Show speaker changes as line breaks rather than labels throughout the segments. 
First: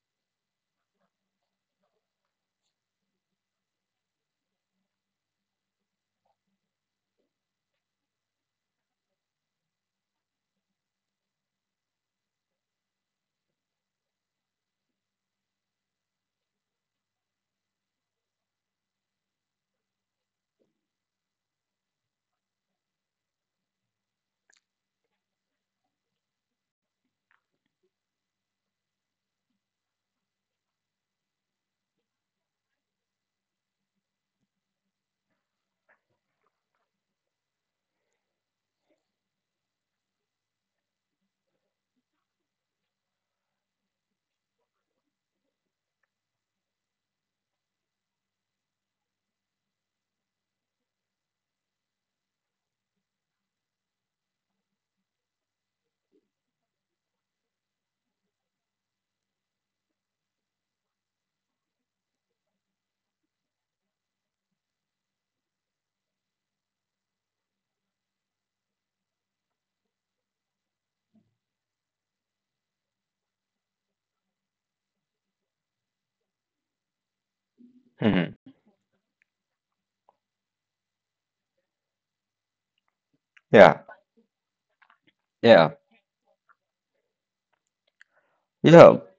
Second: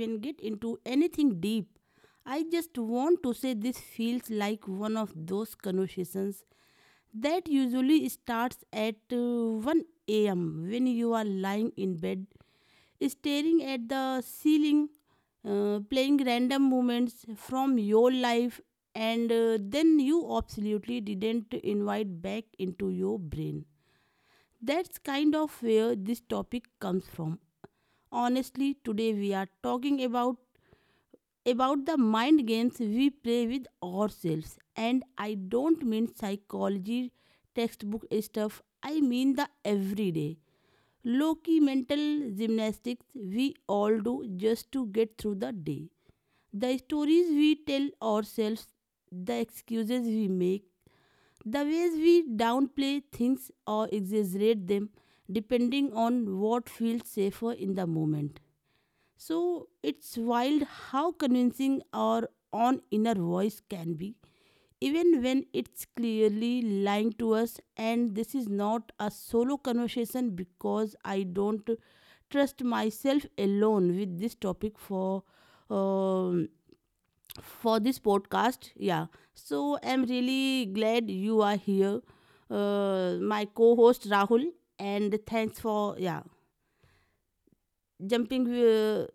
even get into anything deep, I just want to say this feels like one of those conversations that usually starts at 1 a.m. when you are lying in bed, staring at the ceiling, playing random moments from your life, and then you absolutely didn't invite back into your brain. That's kind of where this topic comes from. Honestly, today we are talking about the mind games we play with ourselves. And I don't mean psychology textbook stuff. I mean the everyday low-key mental gymnastics we all do just to get through the day. The stories we tell ourselves, the excuses we make, the ways we downplay things or exaggerate them depending on what feels safer in the moment. So it's wild how convincing our own inner voice can be, even when it's clearly lying to us. And this is not a solo conversation because I don't trust myself alone with this topic for. um for this
hmm
podcast, yeah, so I'm really glad you are here, my
Yeah,
co-host Rahul, and thanks
yeah.
for yeah jumping
You know,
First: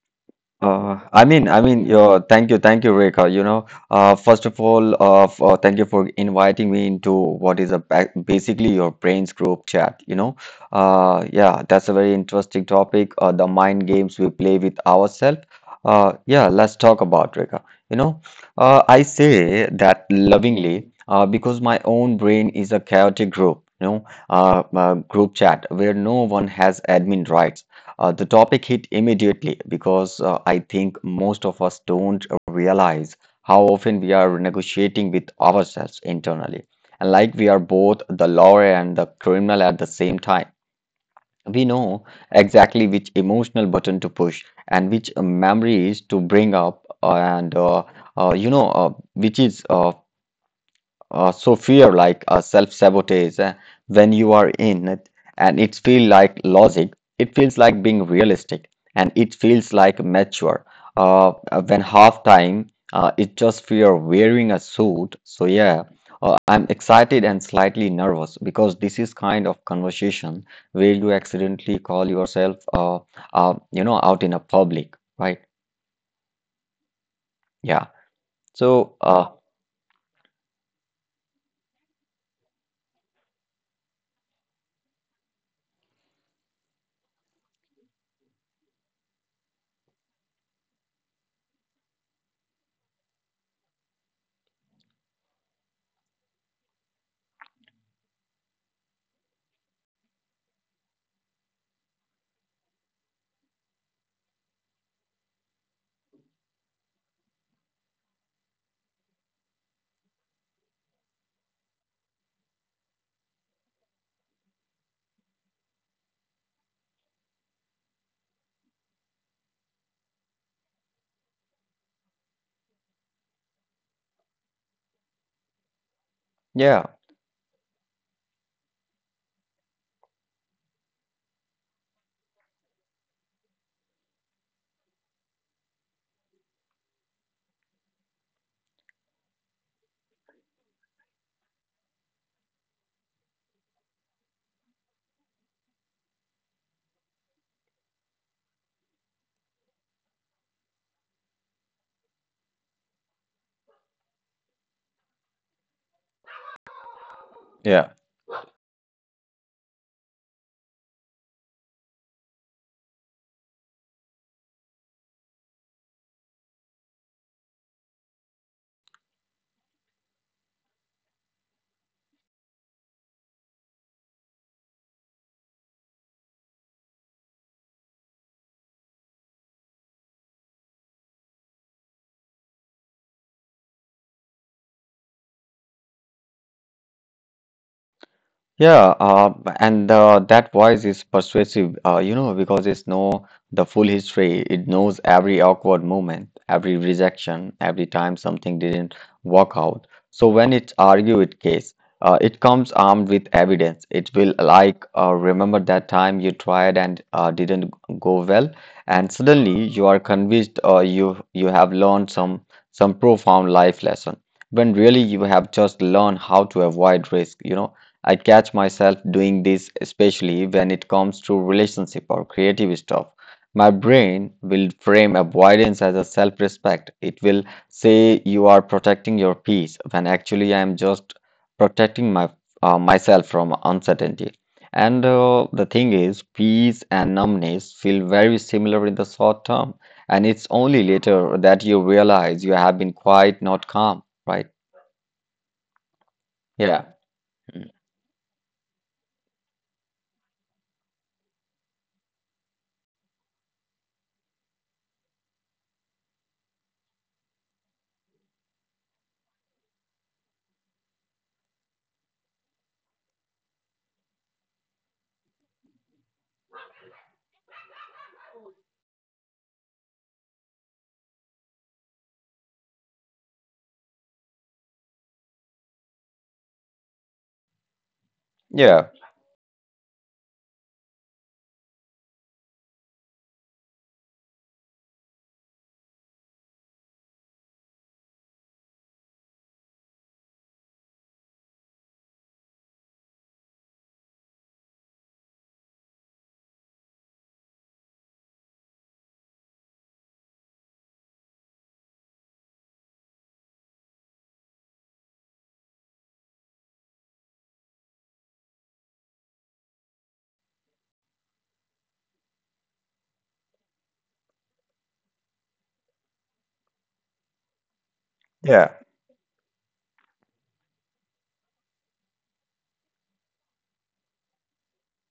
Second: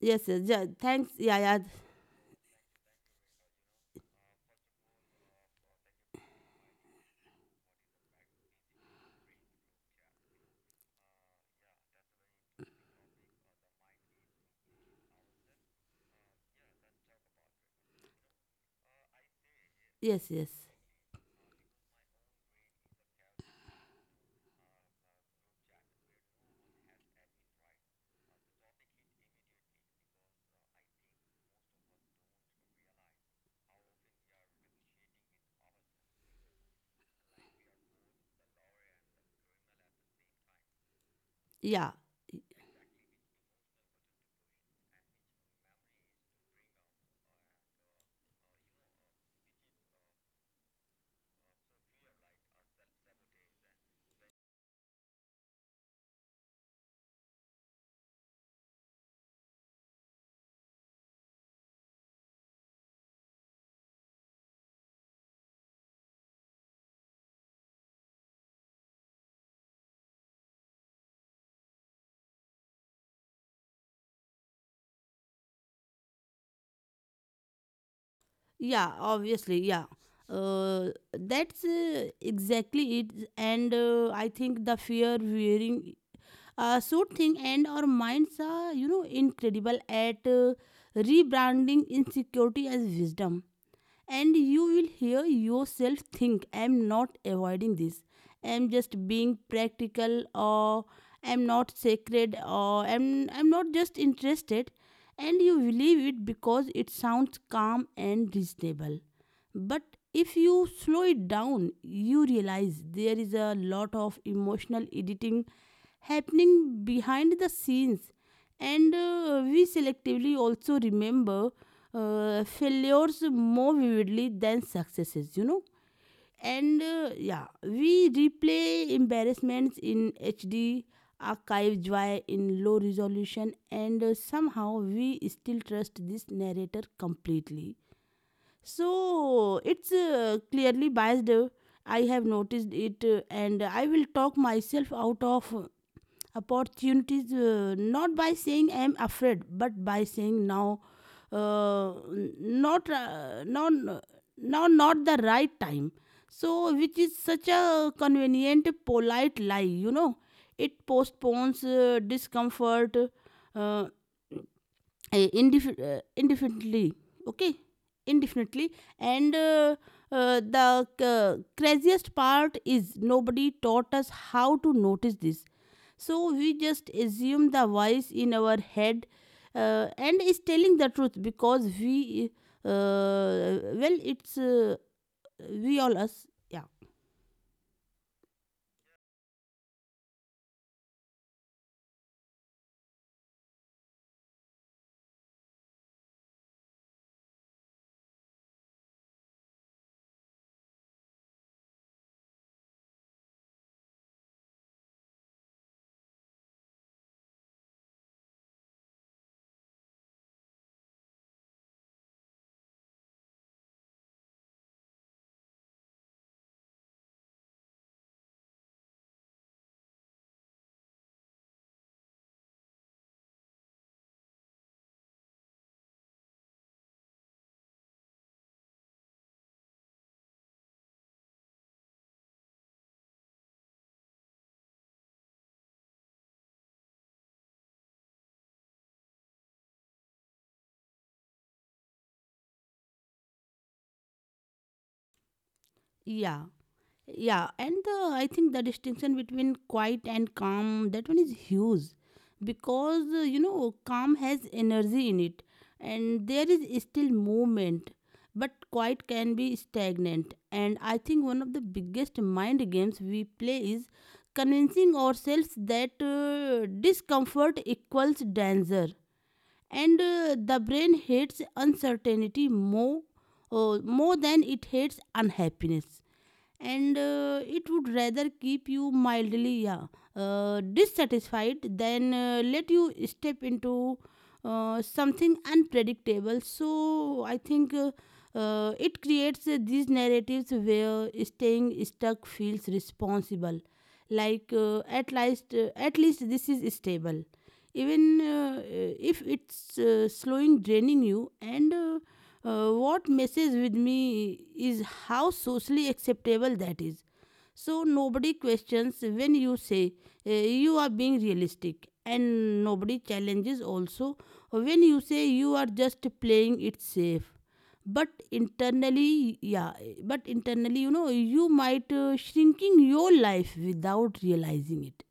yes, yes, yeah, thanks, yeah, yeah.
I mean, your thank you, Rekha. First of all, thank you for inviting me into what is basically your brain's group chat. That's a very interesting topic. The mind games we play with ourselves. Yeah, let's talk about Rekha. You know, I say that
Yes, yes.
lovingly because my own brain is a chaotic group. Group chat where no one has admin rights. The topic hit immediately because I think most of us don't realize how often we are negotiating with ourselves internally. And like we are both the lawyer and the criminal at the same time, we
Yeah.
know exactly which emotional button to push and which memories to bring up, and you know, which is so fear like a self-sabotage when you are in it and it feels like logic, it feels like being realistic and it feels like mature. When half time, it just fear wearing a suit. So yeah, I'm excited and slightly nervous because this is kind of conversation where you accidentally call yourself, you know, out in a public, right? Yeah.
Yeah,
So
obviously, yeah. That's exactly it. And I think the fear wearing suit thing, and our minds are, you know, incredible at rebranding insecurity as wisdom. And you will hear yourself think, I'm not avoiding this, I'm just being practical, or I'm not sacred, or I'm not just interested, and you believe it because it sounds calm and reasonable. But if you slow it down, you realize there is a lot of emotional editing happening behind the scenes, and we selectively also remember failures more vividly than successes, you know. And
yeah,
yeah, we replay embarrassments in HD, archive joy in low resolution, and somehow we still trust this narrator completely. So it's clearly biased. I have noticed it, and I will talk myself out of opportunities, not by saying I am afraid, but by saying now, n- not now, now not the right time. So which is such a
yeah.
convenient, polite lie, you know. It postpones discomfort uh, uh, indefinitely. Okay, indefinitely. And the craziest part is nobody taught us how to notice this, so we just assume the voice in our head and is telling the truth because we uh, well it's we all us, yeah,
Yeah, and that voice is persuasive, you know, because it's know the full history. It knows every awkward moment, every rejection, every time something didn't work out. So when it argue it case, it comes armed with evidence. It will like remember that time you tried and didn't go well, and suddenly you are convinced you have learned some profound life lesson when really you have just learned how to avoid risk. You know, I catch myself doing this, especially when it comes to relationship or creative stuff. My brain will frame avoidance as a self-respect. It will say you are protecting your peace when actually I am just protecting my myself from uncertainty. And the thing is, peace and numbness feel very similar in the short term, and it's only later that you realize you have been quite not calm, right?
yeah.
Yeah.
Yeah, and I think the distinction between quiet and calm, that one is huge because you know, calm has energy in it and there is still movement, but quiet can be stagnant. And I think one of the biggest mind games we play is convincing ourselves that discomfort equals danger. And the brain hates uncertainty more than it hates unhappiness, and it would rather keep
Yeah.
you mildly yeah, dissatisfied than let you step into something unpredictable. So I think it creates these narratives where staying stuck feels responsible, like at least this is stable, even if it's slowing draining you. And what messes with me is how socially acceptable that is. So nobody questions when you say you are being realistic, and nobody challenges also when you say you are just playing it safe, but
Yeah.
internally, yeah, but internally, you know, you might shrinking your life without realizing it.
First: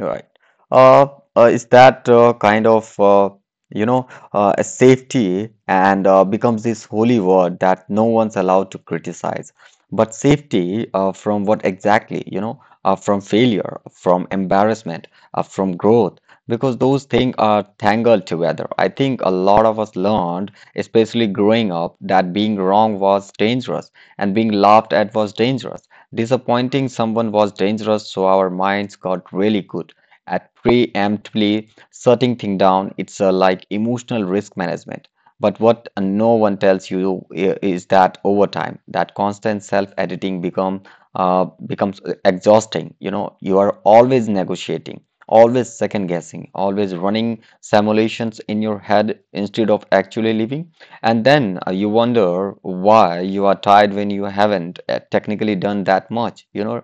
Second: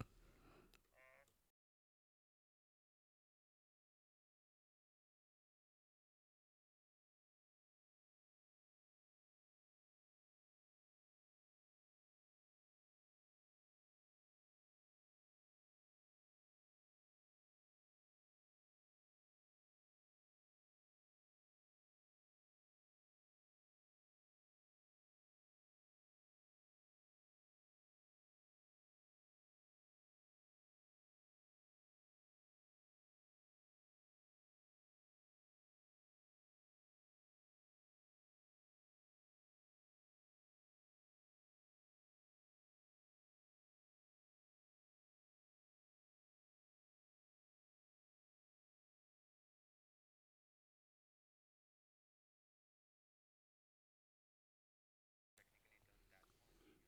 All right. Uh, is that a safety and becomes this holy word that no one's allowed to criticize. But safety from what exactly? You know, from failure, from embarrassment, from growth, because those things are tangled together. I think a lot of us learned, especially growing up, that being wrong was dangerous and being laughed at was dangerous. Disappointing someone was dangerous, so our minds got really good at preemptively shutting things down. It's like emotional risk management. But what no one tells you is that over time, that constant self-editing becomes exhausting. You know, you are always negotiating, always second guessing, always running simulations in your head instead of actually living. And then you wonder why you are tired when you haven't technically done that much, you know?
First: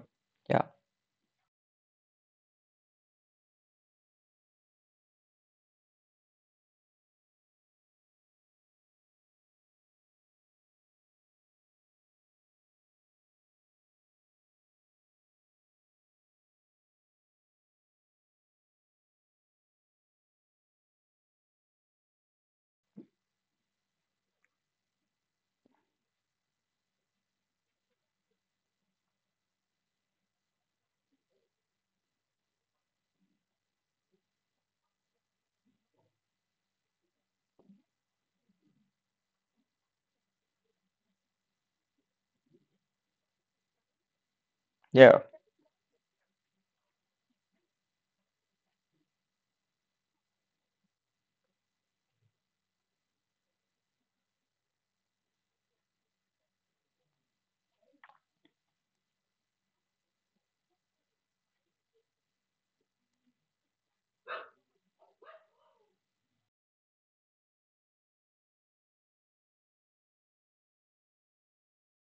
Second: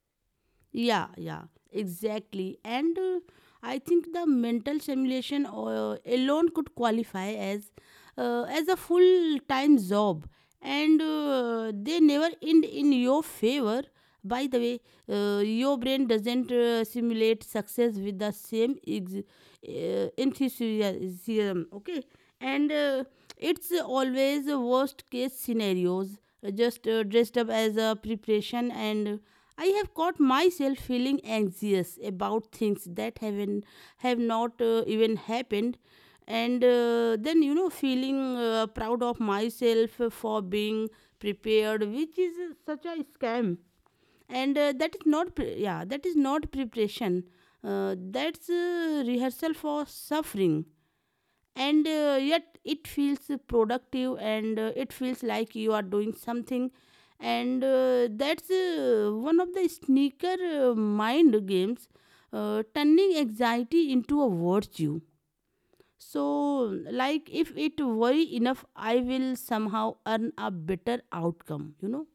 Yeah.
Yeah, yeah, exactly. And I think the mental simulation alone could qualify as a full time job, and they never end in your favor. By the way, your brain doesn't simulate success with the same enthusiasm, okay? And it's always a worst case scenarios, just dressed up as a preparation. And I have caught myself feeling anxious about things that have not even happened, and then, you know, feeling proud of myself for being prepared, which is such a scam. And that is
Yeah.
not pre- yeah, that is not preparation, that's rehearsal for suffering. And yet it feels productive, and it feels like you are doing something, and that's one of the sneaker mind games, turning anxiety into a virtue. So, like, if it worry enough, I will somehow earn a better outcome, you know?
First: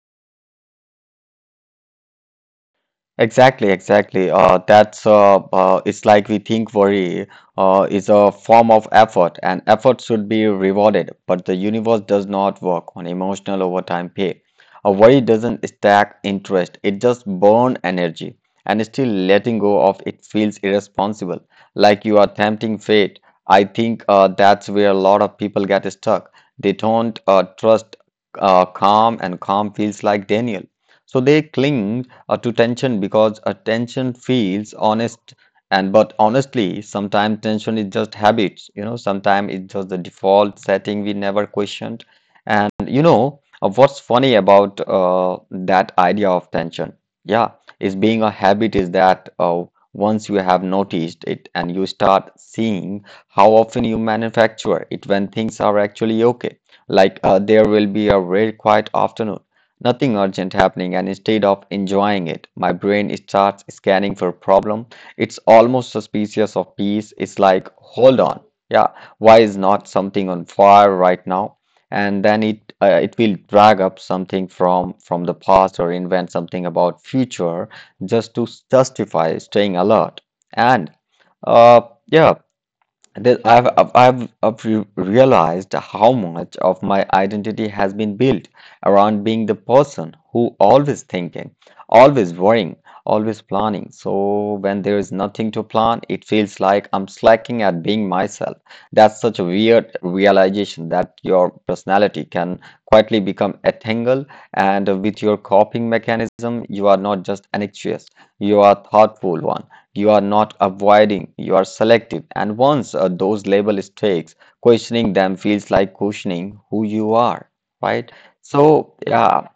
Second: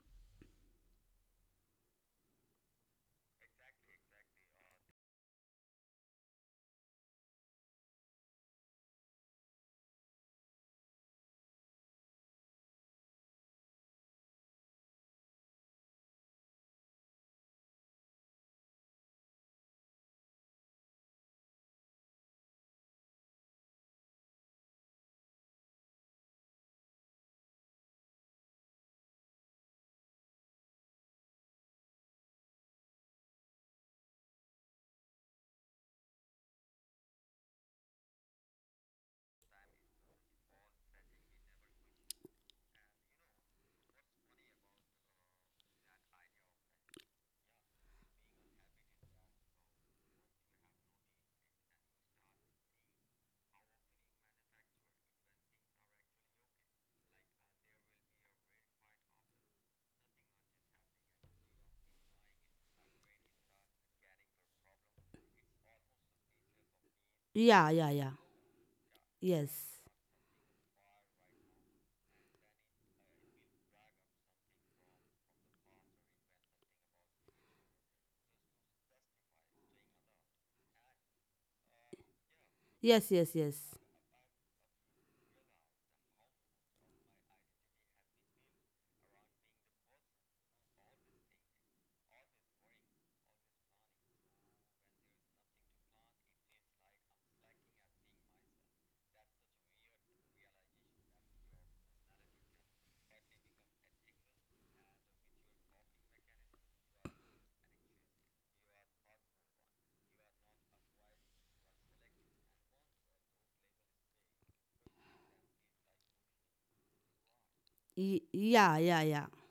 Exactly, exactly. That's It's like we think worry is a form of effort, and effort should be rewarded. But the universe does not work on emotional overtime pay. A worry doesn't stack interest; it just burn energy, and still letting go of it feels irresponsible, like you are tempting fate. I think that's where a lot of people get stuck. They don't trust calm, and calm feels like Daniel. So they cling to tension because a tension feels honest, and but honestly sometimes tension is just habits, you know, sometimes it's just the default setting we never questioned. And you know, what's funny about that idea of tension, yeah, is being a habit is that once you have noticed it and you start seeing how often you manufacture it when things are actually okay, like there will be a rare quiet afternoon, nothing urgent happening, and instead of enjoying it, my brain starts scanning for a problem. It's almost suspicious of peace. It's like,
Yeah, yeah, yeah.
hold on, yeah, why is
Yes.
not something on fire right now? And then it it will drag up something from the past or invent something about future just to justify staying alert. And uh, yeah,
Yes, yes,
that I've,
yes.
I've, I've I've re- realized how much of my identity has been built around being the person who always thinking, always worrying, always planning. So when there is nothing to plan, it feels like I'm slacking at being myself. That's such a weird realization that your personality can quietly become entangled, and with your coping mechanism, you are not just anxious, you are thoughtful one. You are not avoiding, you are selective. And once those label sticks, questioning them feels like questioning who you are, right?
Y- yeah,
So,
yeah, yeah.
yeah,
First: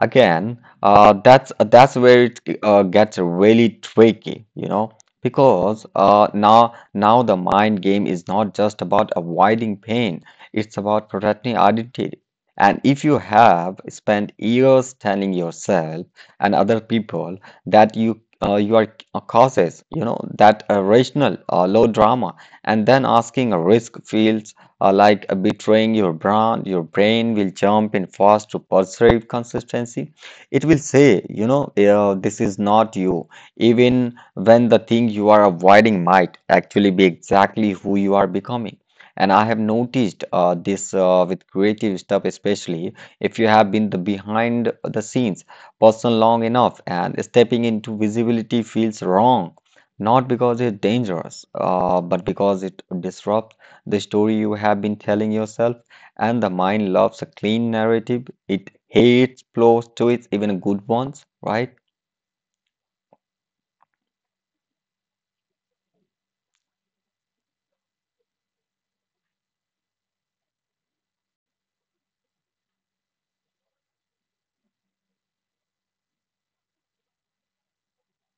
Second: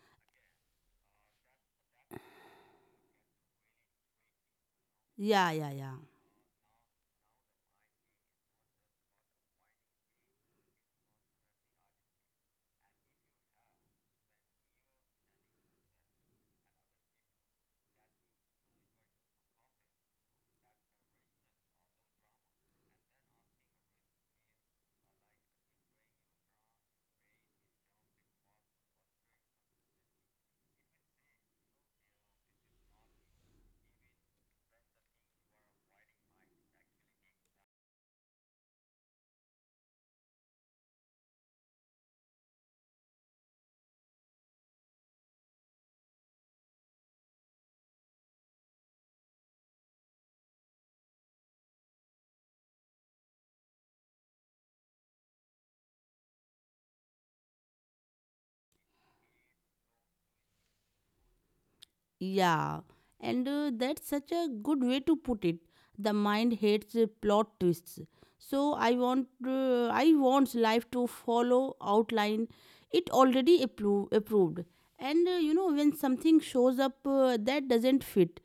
again, that's where it gets really tricky, you know,
Yeah, yeah,
because
yeah.
now the mind game is not just about avoiding pain; it's about protecting identity. And if you have spent years telling yourself and other people that you are causes, you know, that rational, low drama, and then asking a risk feels like betraying your brand, your brain will jump in fast to perceive consistency. It will say, you know, this is not you, even when the thing you are avoiding might actually be exactly who you are becoming. And I have noticed this with creative stuff, especially if you have been the behind the scenes person long enough and stepping into visibility feels wrong, not because it's dangerous, but because it disrupts the story you have been telling yourself, and the mind loves a clean narrative. It hates plot twists, even good ones, right?
Yeah, and that's such a good way to put it, the mind hates plot twists. So I wants life to follow outline it already approved. And you know, when something shows up that doesn't fit,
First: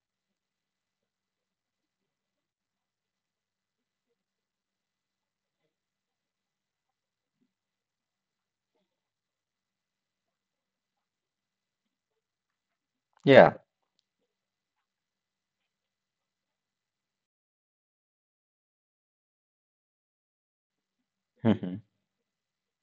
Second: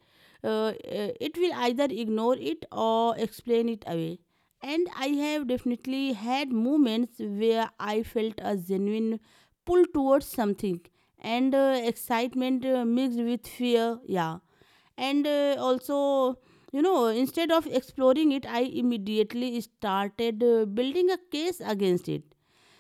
uh, uh, it will either ignore it or explain it away. And I have definitely had moments where I felt a genuine pull towards something, and excitement mixed with
Yeah.
fear, yeah. And also, you know, instead of exploring it, I immediately started building a case against it.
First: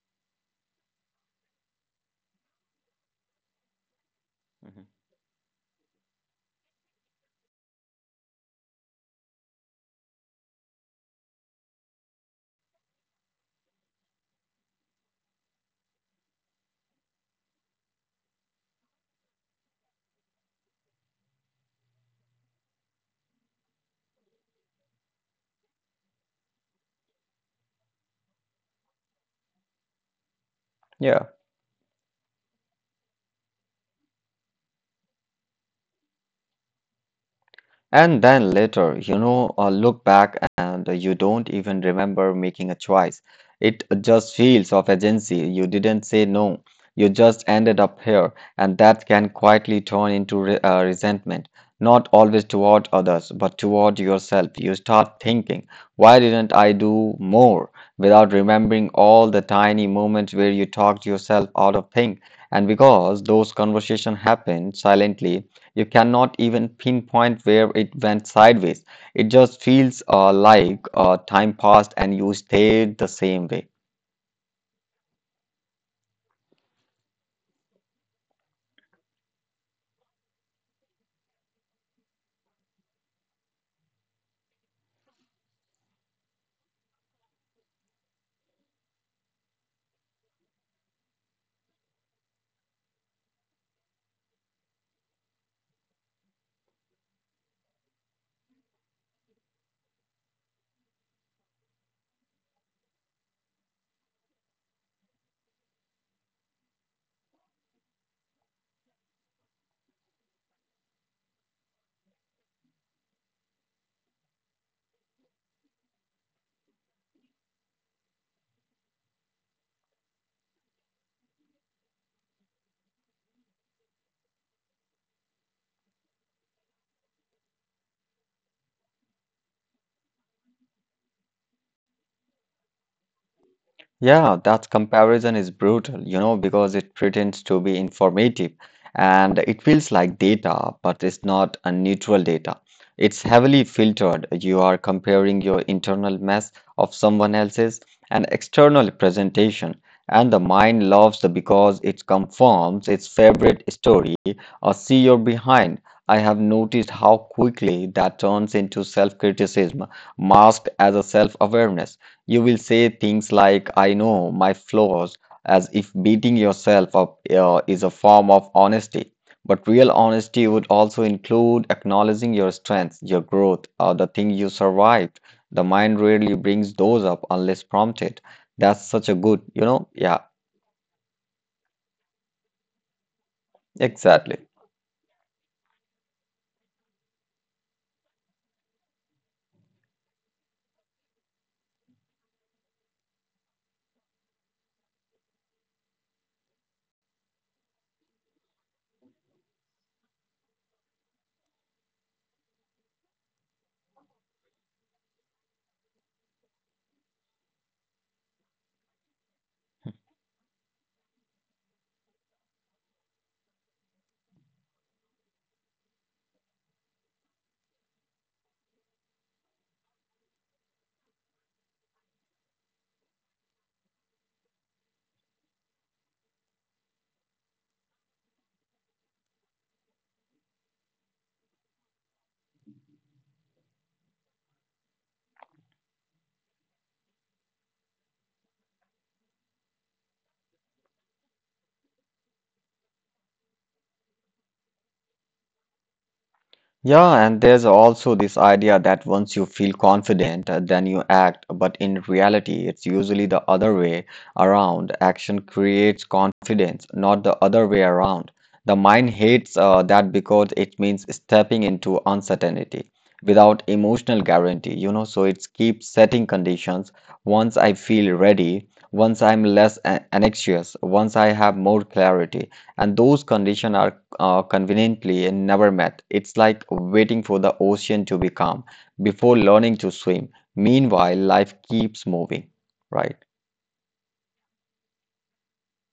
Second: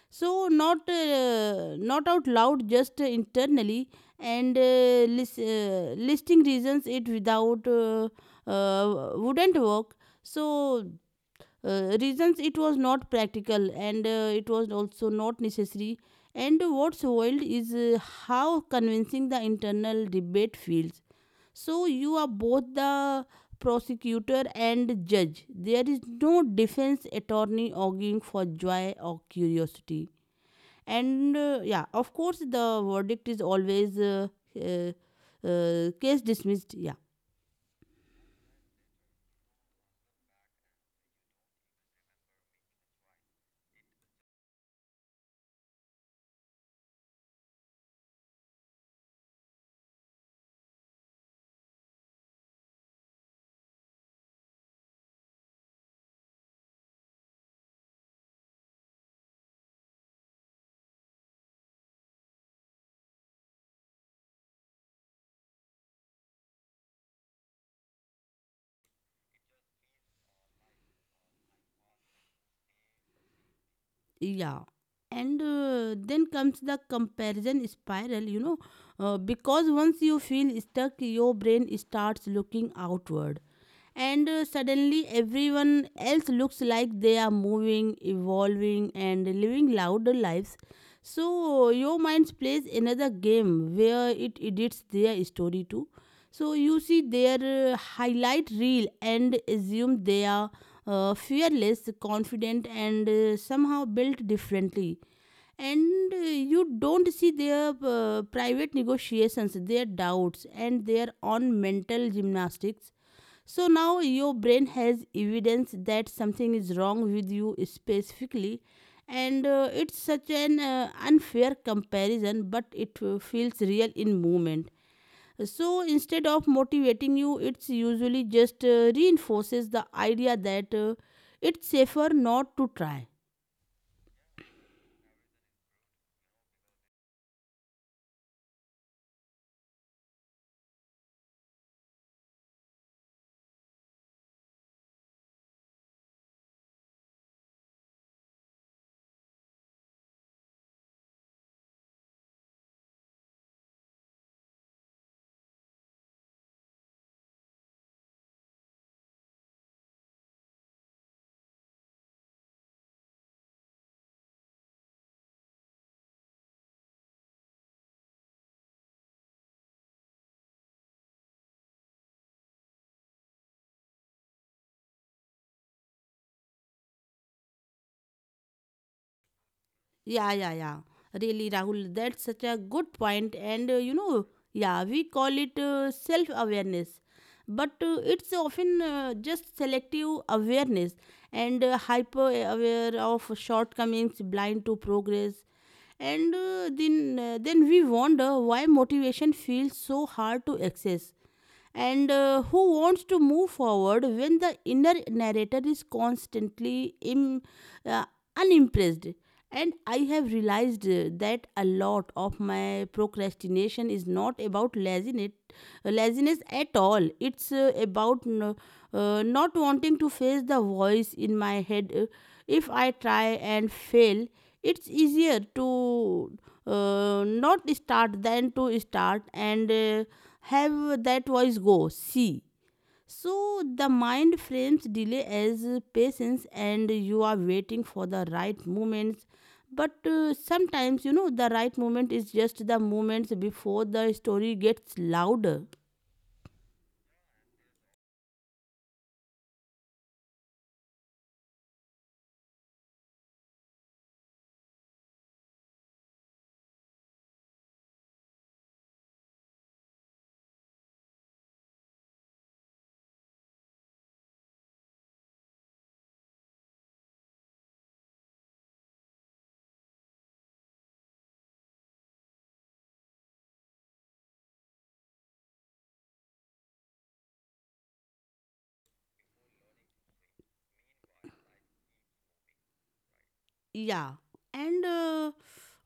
So not out loud, just internally, and listing reasons it without wouldn't work. So reasons it was not practical, and it was also not necessary. And what's wild is how convincing the internal debate feels. So you are both the prosecutor and judge. There is no defense attorney arguing for joy or curiosity.
Yeah.
And yeah, of course, the verdict is always uh, case dismissed. Yeah.
And then later, you know, look back and you don't even remember making a choice. It just feels of agency. You didn't say no. You just ended up here, and that can quietly turn into re resentment, not always toward others, but toward yourself. You start thinking, why didn't I do more? Without remembering all the tiny moments where you talked yourself out of things. And because those conversations happened silently, you cannot even pinpoint where it went sideways. It just feels like time passed and you stayed the same way.
Yeah, and then comes the comparison spiral, you know, because once you feel stuck, your brain starts looking outward. And suddenly everyone else looks like they are moving, evolving, and living louder lives. So your mind plays another game where it edits their story too. So you see their highlight reel and assume they are fearless, confident, and somehow built differently. And you don't see their private negotiations, their doubts, and their own mental gymnastics. So now your brain has evidence that something is wrong with you specifically, and it's such an unfair comparison, but it feels real in moment. So instead of motivating you, it's usually just reinforces the idea that it's safer not to try.
Yeah, that comparison is brutal, you know, because it pretends to be informative and it feels like data, but it's not a neutral data. It's heavily filtered. You are comparing your internal mess of someone else's and external presentation, and the mind loves the because it confirms its favorite story or see your behind. I have noticed how quickly that turns into self-criticism, masked as a self-awareness. You will say things like, I know my flaws, as if beating yourself up is a form of honesty. But real honesty would also include acknowledging your strengths, your growth, or the thing you survived. The mind rarely brings those up unless prompted. That's such a good, you know? Yeah,
Yeah, yeah, yeah. Really, Rahul, that's such a good point. And you know,
exactly.
yeah, we call it self awareness, but it's often just selective awareness, and hyper aware of shortcomings, blind to progress. And then we wonder why motivation feels so hard to access. And who wants to move forward when the inner narrator is constantly uh, unimpressed? And I have realized that a lot of my procrastination is not about laziness at all. It's about not wanting to face the voice in my head. If I try and fail, it's easier to not start than to start and have that voice go, see. So the mind frames delay as patience, and you are waiting for the right moments. But sometimes, you know, the right moment is just the moments before the story gets louder.
Yeah, and there's also this idea that once you feel confident, then you act. But in reality, it's usually the other way around. Action creates confidence, not the other way around. The mind hates that because it means stepping into uncertainty without emotional guarantee, you know. So it keeps setting conditions. Once I feel ready, once I'm less anxious, once I have more clarity, and those conditions are conveniently and never met. It's like waiting for the ocean to be calm before learning to swim. Meanwhile, life keeps moving. Right,
Yeah, and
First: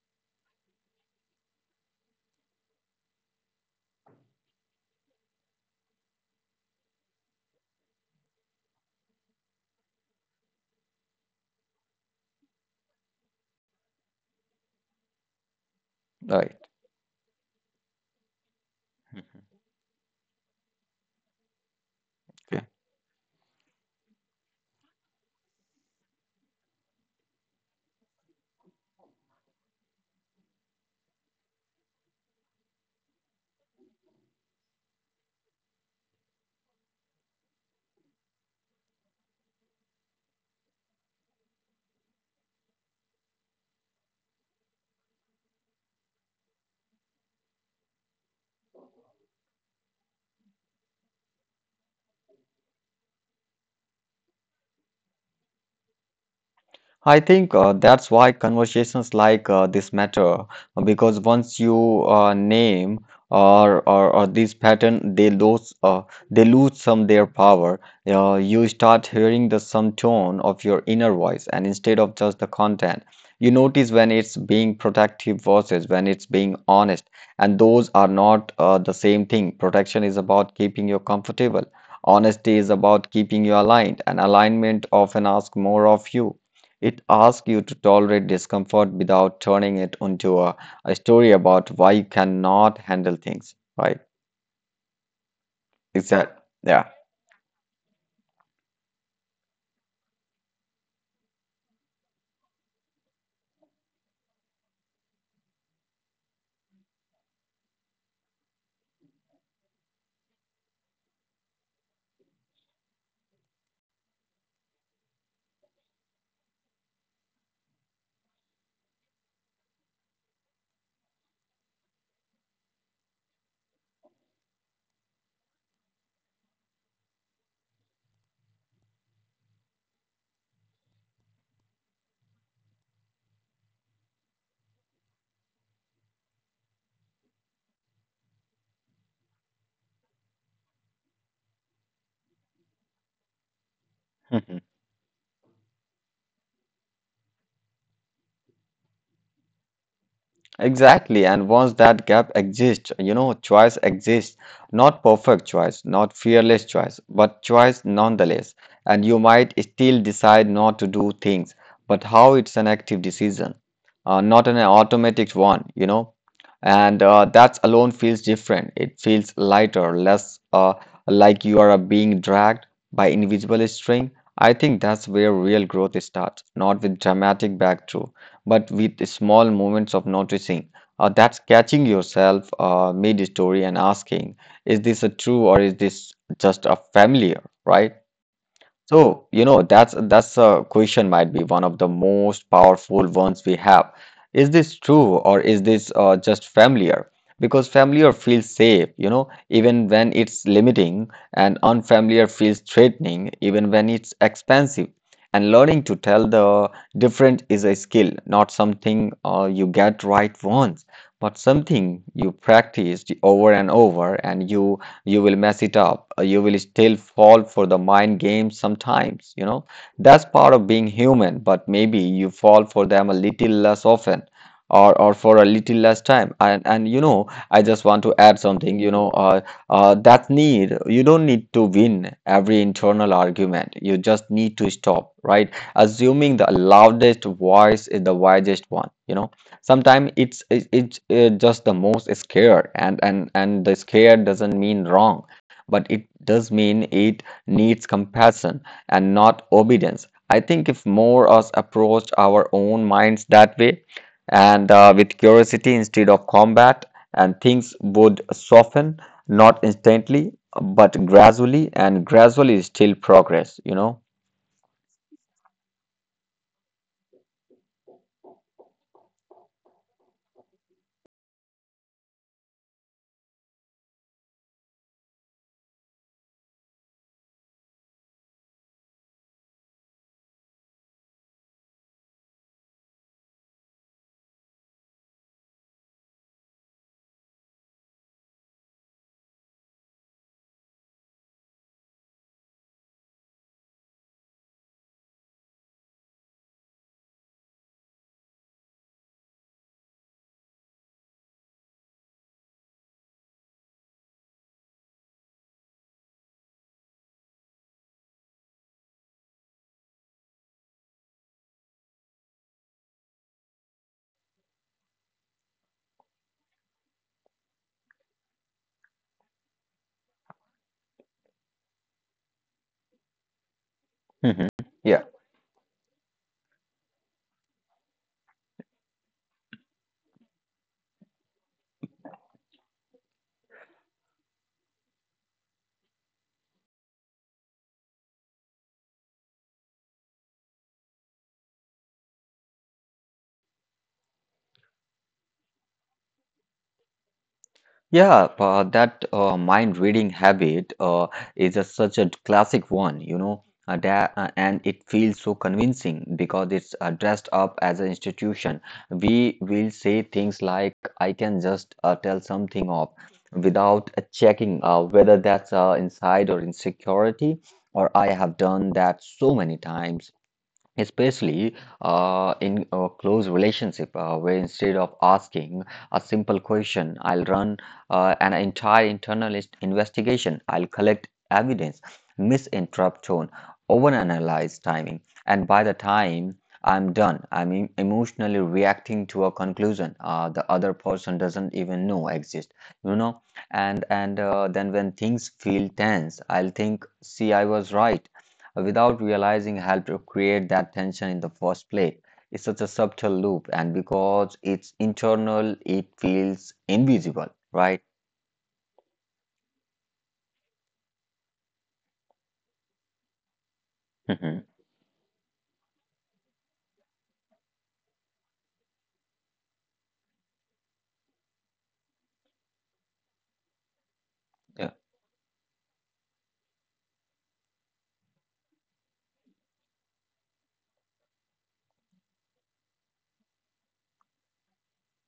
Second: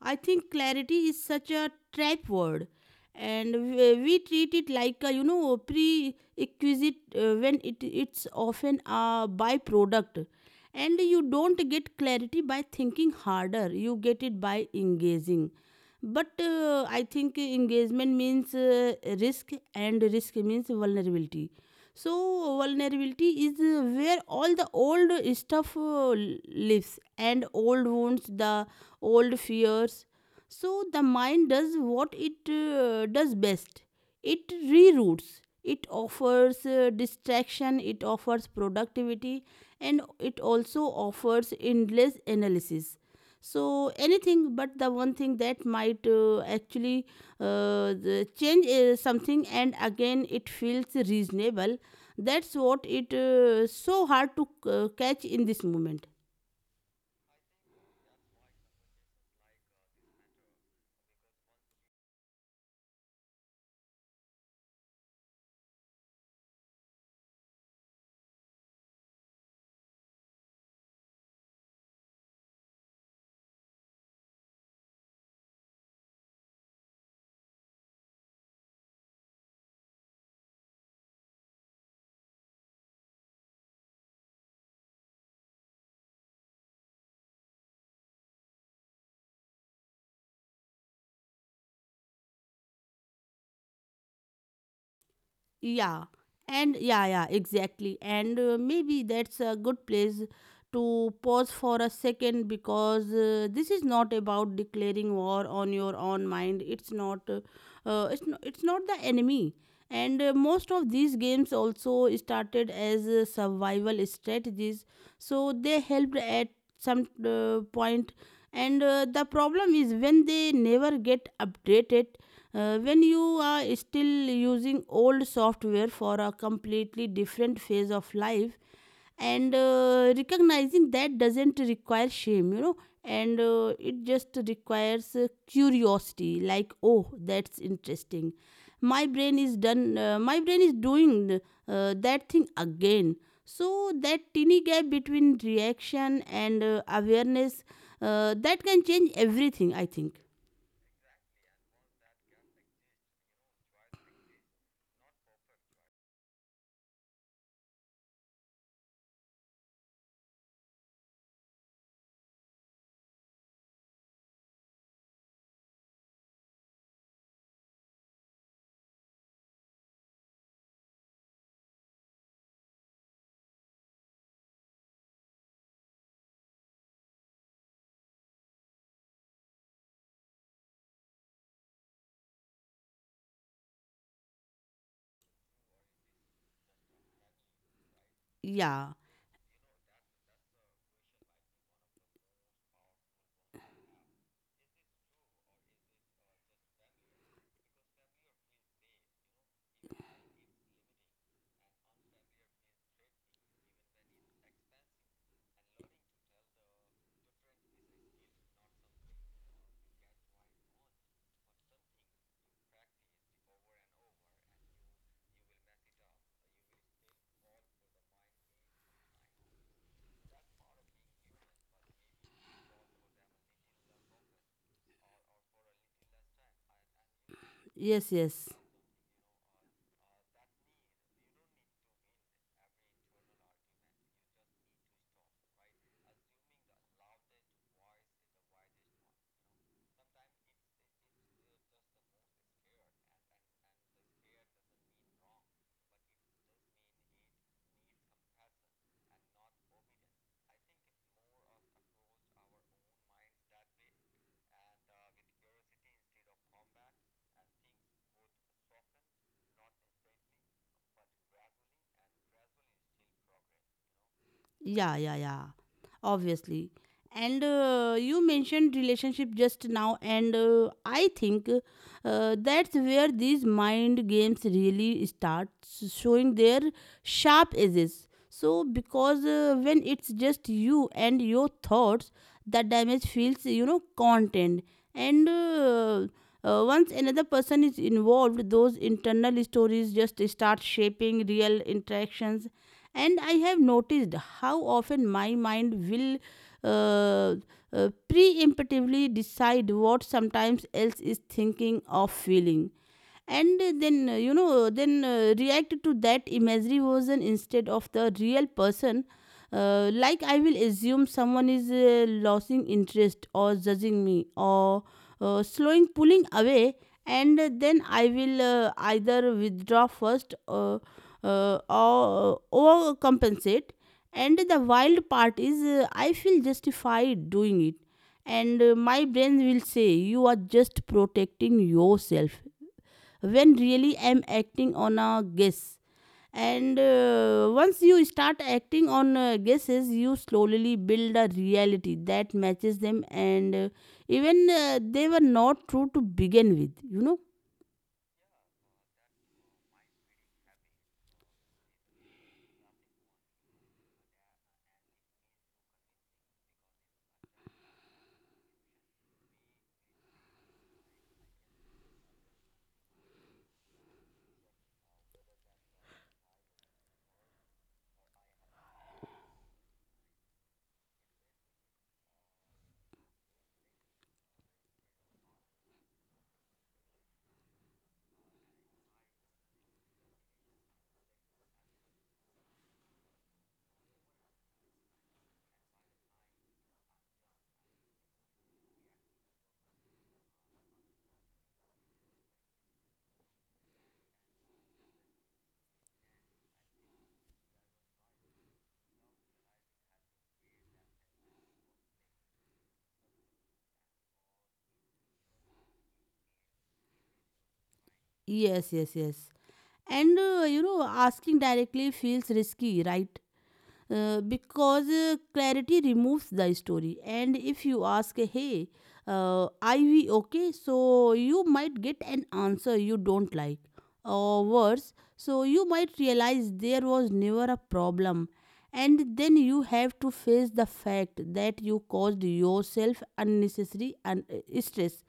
I think clarity is such a trap word, and we treat it like a, you know, prerequisite when it, it's often a byproduct. And you don't get clarity by thinking harder, you get it by engaging. But
right.
I think engagement means risk, and risk means vulnerability. So
Yeah.
vulnerability is where all the old stuff lives, and old wounds, the old fears. So the mind does what it does best. It reroutes, it offers distraction, it offers productivity, and it also offers endless analysis. So anything but the one thing that might actually the change something. And again, it feels reasonable. That's what it so hard to catch in this moment.
I think that's why conversations like this matter, because once you name or these pattern they lose some their power. You start hearing the some tone of your inner voice and instead of just the content, you notice when it's being protective versus when it's being honest, and those are not the same thing. Protection is about keeping you comfortable. Honesty is about keeping you aligned, and alignment often asks more of you. It asks you to tolerate discomfort without turning it into a story about why you cannot handle things, right?
Yeah,
Is that
and
yeah.
yeah, yeah, exactly. And maybe that's a good place to pause for a second because this is not about declaring war on your own mind. It's not the enemy. And most of these games also started as survival strategies, so they helped at some point. And the problem is when they never get updated, when you are still using old software for a completely different phase of life. And recognizing that doesn't require shame, you know. And it just requires curiosity, like, oh, that's interesting, my brain is doing that thing again. So that tiny gap between reaction and awareness, that can change everything, I think.
Exactly. And once that gap exists, you know, choice exists. Not perfect choice, not fearless choice, but choice nonetheless. And you might still decide not to do things, but how it's an active decision, not an automatic one, you know. And that alone feels different. It feels lighter, less like you are being dragged by invisible string. I think that's where real growth starts, not with dramatic breakthrough but with small moments of noticing. That's catching yourself mid story and asking, is this a true or is this just a familiar, right?
Yeah,
So that's a question might be one of the most powerful ones we have. Is this true or is this just familiar? Because familiar feels safe, you know, even when it's limiting, and unfamiliar feels threatening, even when it's expensive. And learning to tell the difference is a skill, not something you get right once, but something you practice over and over, and you will mess it up, you will still fall for the mind games sometimes. That's part of being human, but maybe you fall for them a little less often, or for a little less time. And I just want
yes,
to add
yes.
something. You don't need to win every internal argument. You just need to stop right assuming the loudest voice is the wisest one. Sometimes it's just the most scared, and the scared doesn't mean wrong, but it does mean it needs compassion and not obedience. I think if more us approached our own minds that way, and with curiosity instead of combat, and things would soften, not instantly, but gradually, and gradually still progress. You know.
Yeah, yeah, yeah. Obviously. And You mentioned relationship just now, and I think that's where these mind games really start showing their sharp edges. Because when it's just you and your thoughts, the damage feels, you know, content. And Once another person is involved, those internal stories just start shaping real interactions, and I have noticed how often my mind will uh, preemptively decide what sometimes else is thinking or feeling, and then you know then react to that imaginary version instead of the real person. Like I will assume someone is losing interest or judging me, or slowing, pulling away, and then I will either withdraw first, or compensate. And
Mhm.
the
Yeah.
wild part is, I feel justified doing it, and my brain will say, "You are just protecting yourself," when really I'm acting on a guess. And once you start acting on guesses, you slowly build a reality that matches them, and even they were not true to begin with, you know?
Yeah, that mind reading habit is such a classic one, you know, and it feels so convincing because it's dressed up as an institution. We will say things like, I can just tell something off without checking whether that's inside or insecurity, or I have done that so many times especially in a close relationship where instead of asking a simple question, I'll run an entire internal investigation. I'll collect evidence, misinterrupt tone, overanalyze timing, and by the time I'm done I'm emotionally reacting to a conclusion the other person doesn't even know exist you know and then when things feel tense, I'll think, see, I was right, without realizing helped to create that tension in the first place. It's such a subtle loop, and because it's internal, it feels invisible, right?
Yes, yes, yes. And you know, asking directly feels risky, right? Because clarity removes the story. And if you ask, hey, are we okay? So you might get an answer you don't like, or
Yeah.
worse, so you might realize there was never a problem. And then you have to face the fact that you caused yourself unnecessary stress.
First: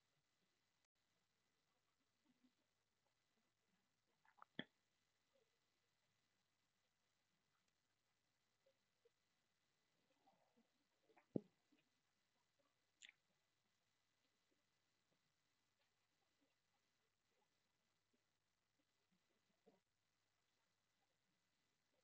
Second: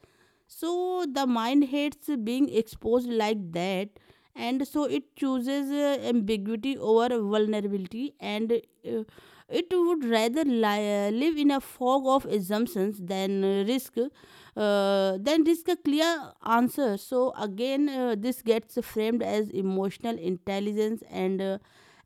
So the mind hates being exposed like that, and so it chooses ambiguity over vulnerability, and it would rather live in a fog of assumptions than risk than risk a clear answer. So again, this gets framed as emotional intelligence, and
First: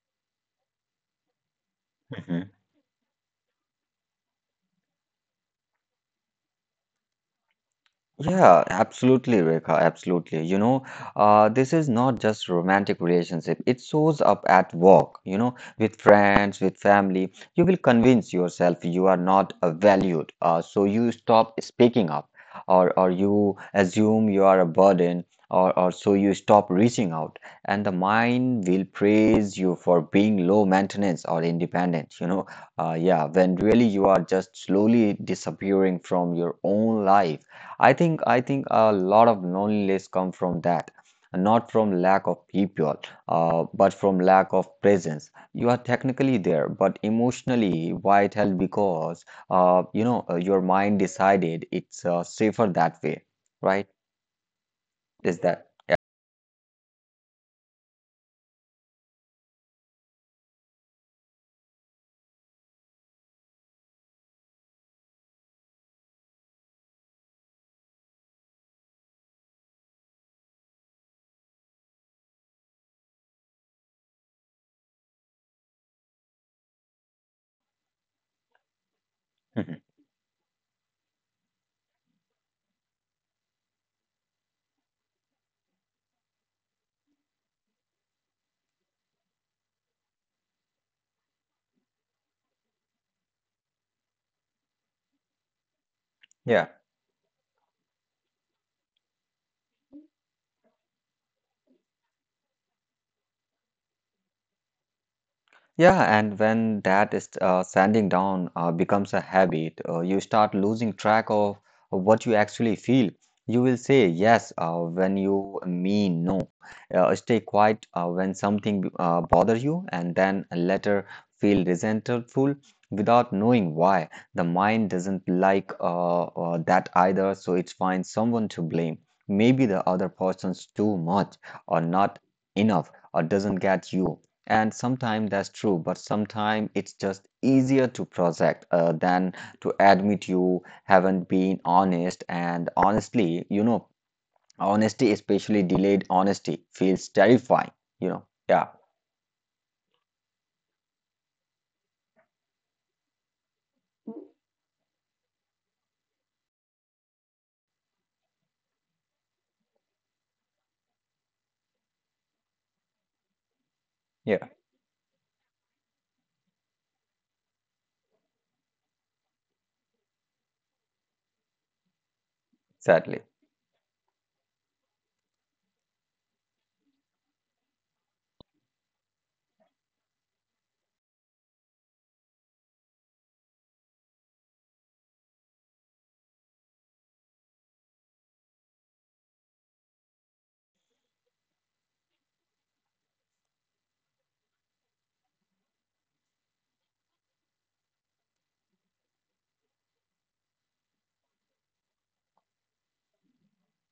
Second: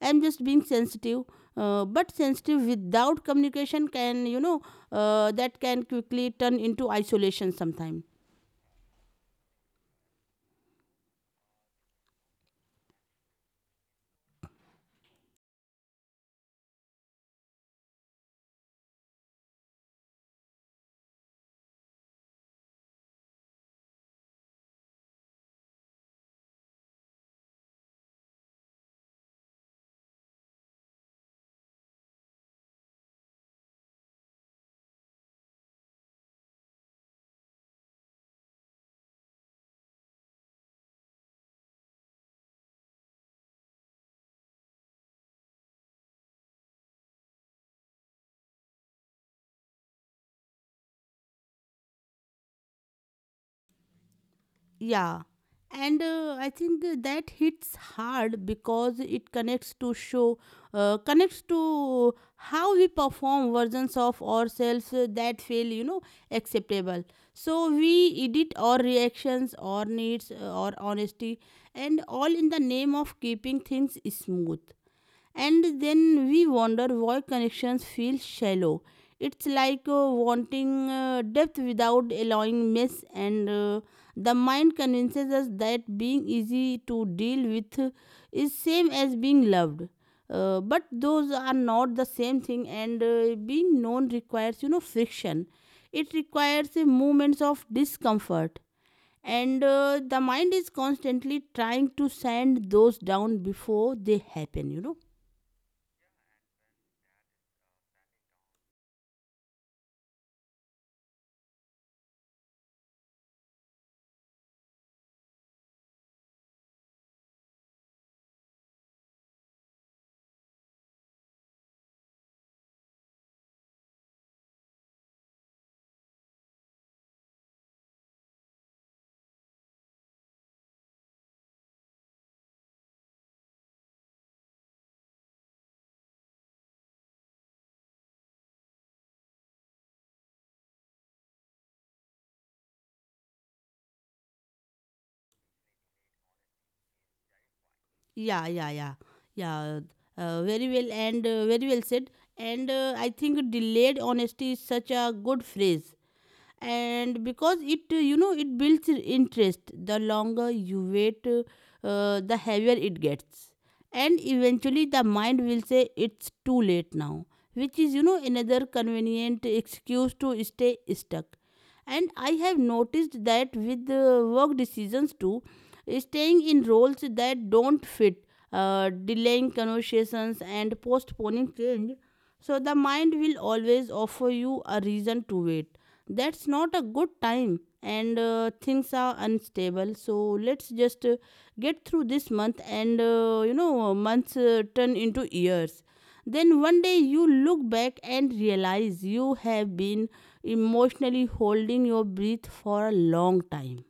I'm just being sensitive. But
Mhm.
sensitive without communication can, you know, that can quickly turn into isolation sometime.
Yeah, absolutely, Rekha. Absolutely. You know, this is not just romantic relationship. It shows up at work, you know, with friends, with family. You will convince yourself you are not valued, so you stop speaking up, or you assume you are a burden, or so you stop reaching out, and the mind will praise you for being low maintenance or independent. You know, yeah, when really you are just slowly disappearing from your own life. I think a lot of loneliness come from that, not from lack of people, but from lack of presence. You are technically there, but emotionally, why it held because your mind decided it's safer that way, right?
Yeah,
Is that?
and I think that hits hard because it connects to show, connects to how we perform versions of ourselves that feel, you know, acceptable. So we edit our reactions, our needs, our honesty, and all in the name of keeping things smooth, and then we wonder why connections feel shallow. It's
Mhm.
like wanting depth without allowing mess, and the mind convinces us that being easy to deal with is same as being loved. But those are not the same thing, and being known requires, you know, friction. It
Yeah.
requires moments of discomfort, and the mind is constantly trying to sand those down before they happen. You know.
Yeah, and when that is sanding down becomes a habit, you start losing track of what you actually feel. You will say yes when you mean no. Stay quiet when something bothers you, and then later feel resentful without knowing why. The mind doesn't like that either, so it finds someone to blame. Maybe the other person's too much or not enough or doesn't get you. And sometimes that's true, but sometimes it's just easier to project than to admit you haven't been honest. And honestly, you know, honesty, especially delayed honesty, feels terrifying, you know.
Yeah,
Yeah,
yeah, yeah, yeah. Very well and very well said. And I think delayed honesty is such a good phrase. And because it, you know, it builds interest. The longer you wait, the heavier it gets. And
yeah,
eventually, the mind will say it's too late now, which is, you know, another convenient excuse to stay stuck. And I have
sadly.
noticed that with work decisions too, staying in roles that don't fit, delaying conversations and postponing change. So the mind will always offer you a reason to wait. That's not a good time, and things are unstable, so let's just get through this month, and you know, months turn into years. Then one day you look back and realize you have been emotionally holding your breath for a long time.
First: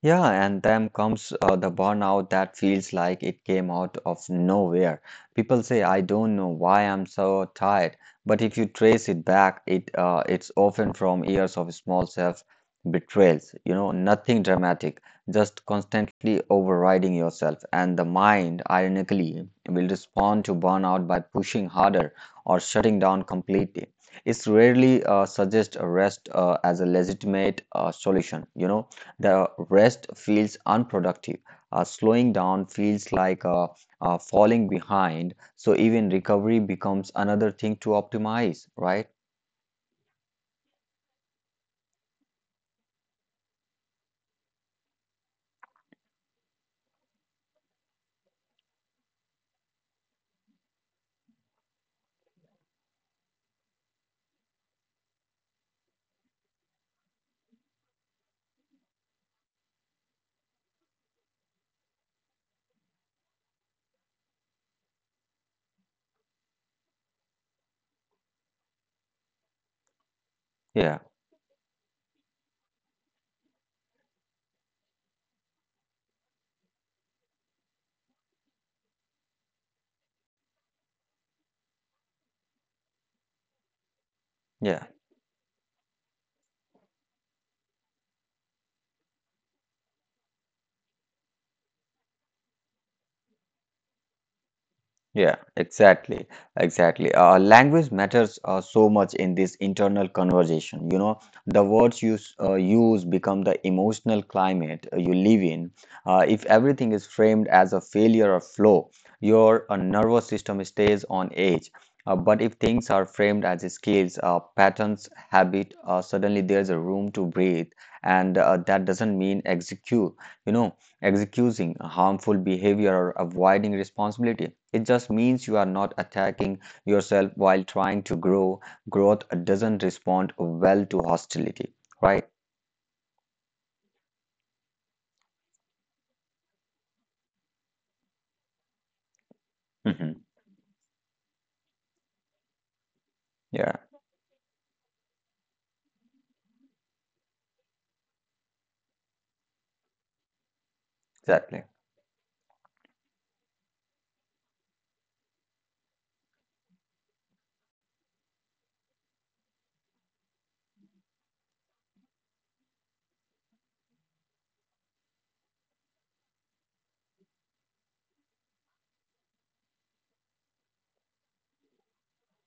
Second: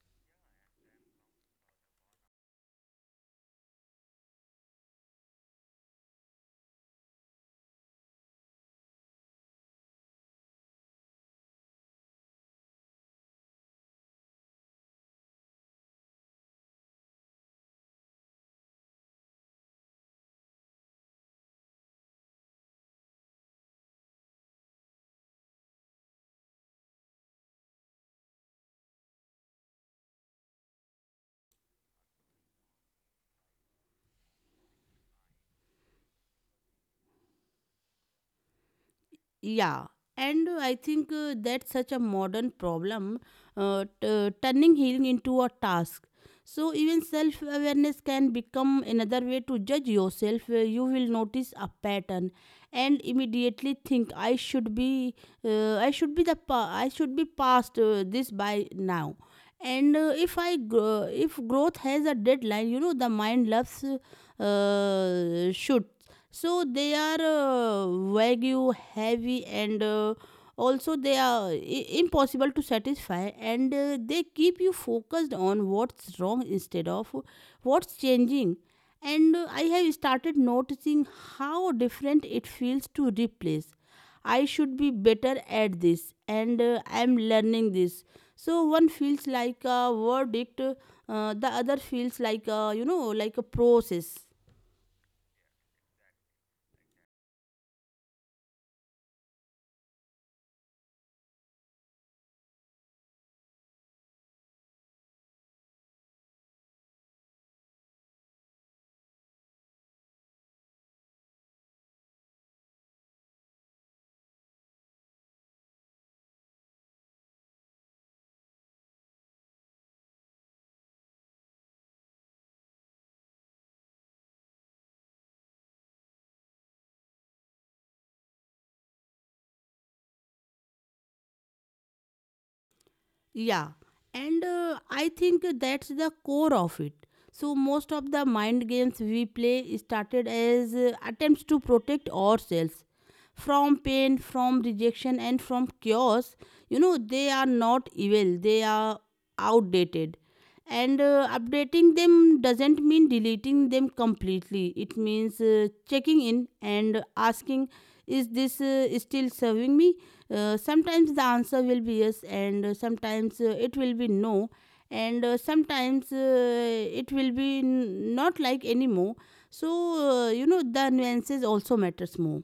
Yeah, and then comes the burnout that feels like it came out of nowhere. People say, I don't know why I'm so tired, but if you trace it back, it's often from years of small self betrayals, you know, nothing dramatic, just constantly overriding yourself. And the mind, ironically, will respond to burnout by pushing harder or shutting down completely. It's rarely suggest a rest as a legitimate solution, you know. The rest feels unproductive. Slowing down feels like falling behind. So even recovery becomes another thing to optimize, right?
Yeah, and I think that's such a modern problem, turning healing into a task. So, even self awareness can become another way to judge yourself, where you will notice a pattern and immediately think, I should be, I should be past this by now. And if growth has a deadline, you know, the mind loves should. So they are wagyu heavy, and uh, also
Yeah,
they are i- impossible to satisfy, and they keep you focused on what's wrong instead of what's changing. And I have started noticing how different it feels to replace. I should
yeah.
be better at this, and I'm learning this. So one feels like a verdict, the other feels like a, you know, like a process.
Yeah, exactly, exactly. Language matters so much in this internal conversation. You know, the words you use become the emotional climate you live in. If everything is framed as a failure or flaw, your nervous system stays on edge. But if things are framed as skills, patterns, habit, suddenly there's a room to breathe, and that doesn't mean execute. You know excusing a harmful behavior or avoiding responsibility. It just means you are not attacking yourself while trying to grow. Growth doesn't respond well to hostility, right?
Yeah, and I think that's the core of it. So most of the mind games we play
Hmm.
started as attempts to protect ourselves
Yeah,
from pain, from rejection, and from chaos. You know, they are not evil; they are outdated. And
exactly.
updating them doesn't mean deleting them completely. It means checking in and asking, "Is this still serving me?" Sometimes the answer will be yes, and sometimes it will be no, and sometimes it will not like anymore. So, you know, the nuances also matters more.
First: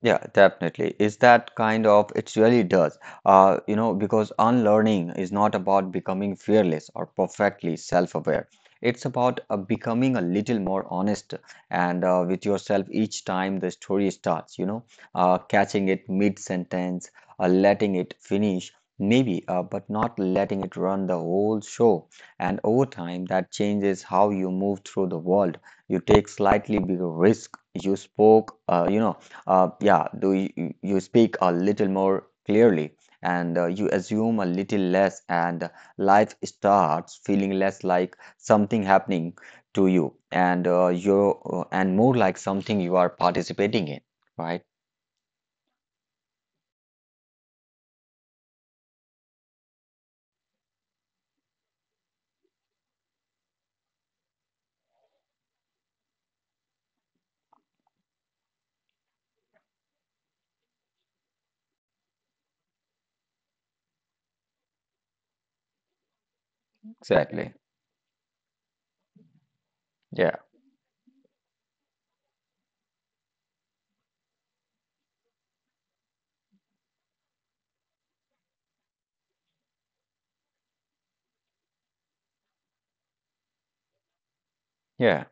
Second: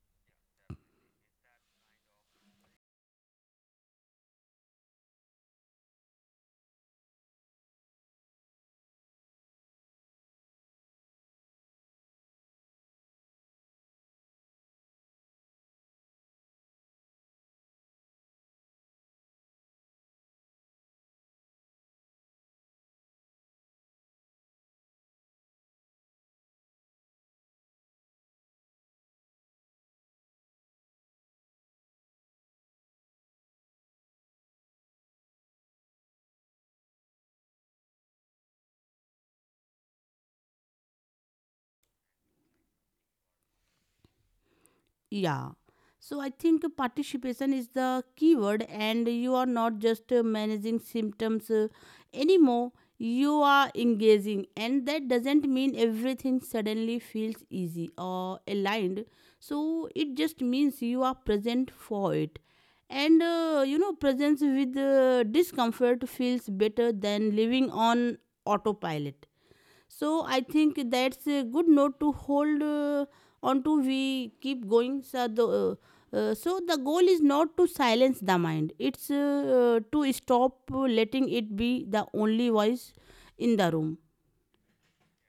Yeah, definitely. Is that kind of, it really does. You know, because unlearning is not about becoming fearless or perfectly self-aware. It's about becoming a little more honest and with yourself each time the story starts, you know, catching it mid-sentence, letting it finish, maybe, but not letting it run the whole show. And over time, that changes how you move through the world. You take slightly bigger risk. You spoke, you know yeah, do you, you speak a little more clearly and you assume a little less, and life starts feeling less like something happening to you and you and more like something you are participating in, right?
Yeah. So I think participation is the keyword, and you are not just managing symptoms anymore. You are engaging, and that doesn't mean everything suddenly feels easy or aligned. So it just means you are present for it. And you know, presence with discomfort feels better than
Exactly.
living on autopilot. So
Yeah,
I think that's a good note to hold on to. We keep going, so the the goal is not to silence the mind, it's to stop letting it be the only voice in the room.
yeah.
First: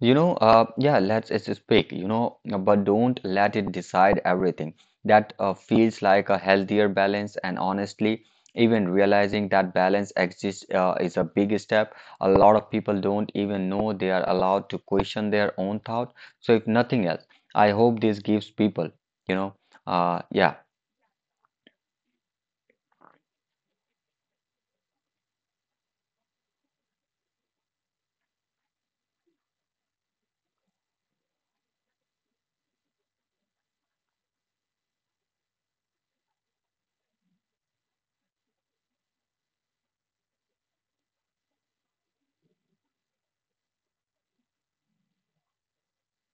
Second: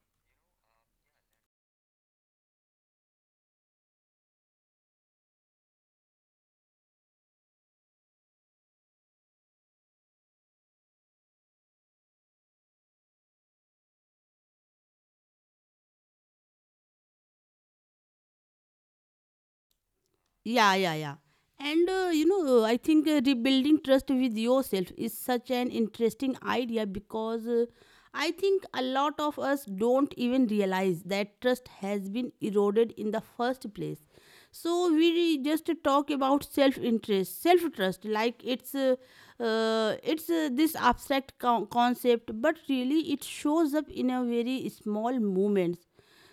You know, yeah, let's just speak, you know, but don't let it decide everything. That feels like a healthier balance, and honestly, even realizing that balance exists is a big step. A lot of people don't even know they are allowed to question their own thought. So, if nothing else, I hope this gives people, you know, yeah.
Yeah, yeah, yeah. And you know, I think rebuilding trust with yourself is such an interesting idea, because I think a lot of us don't even realize that trust has been eroded in the first place. So we just talk about self-interest, self-trust, like it's this abstract concept, but really it shows up in a very small moments.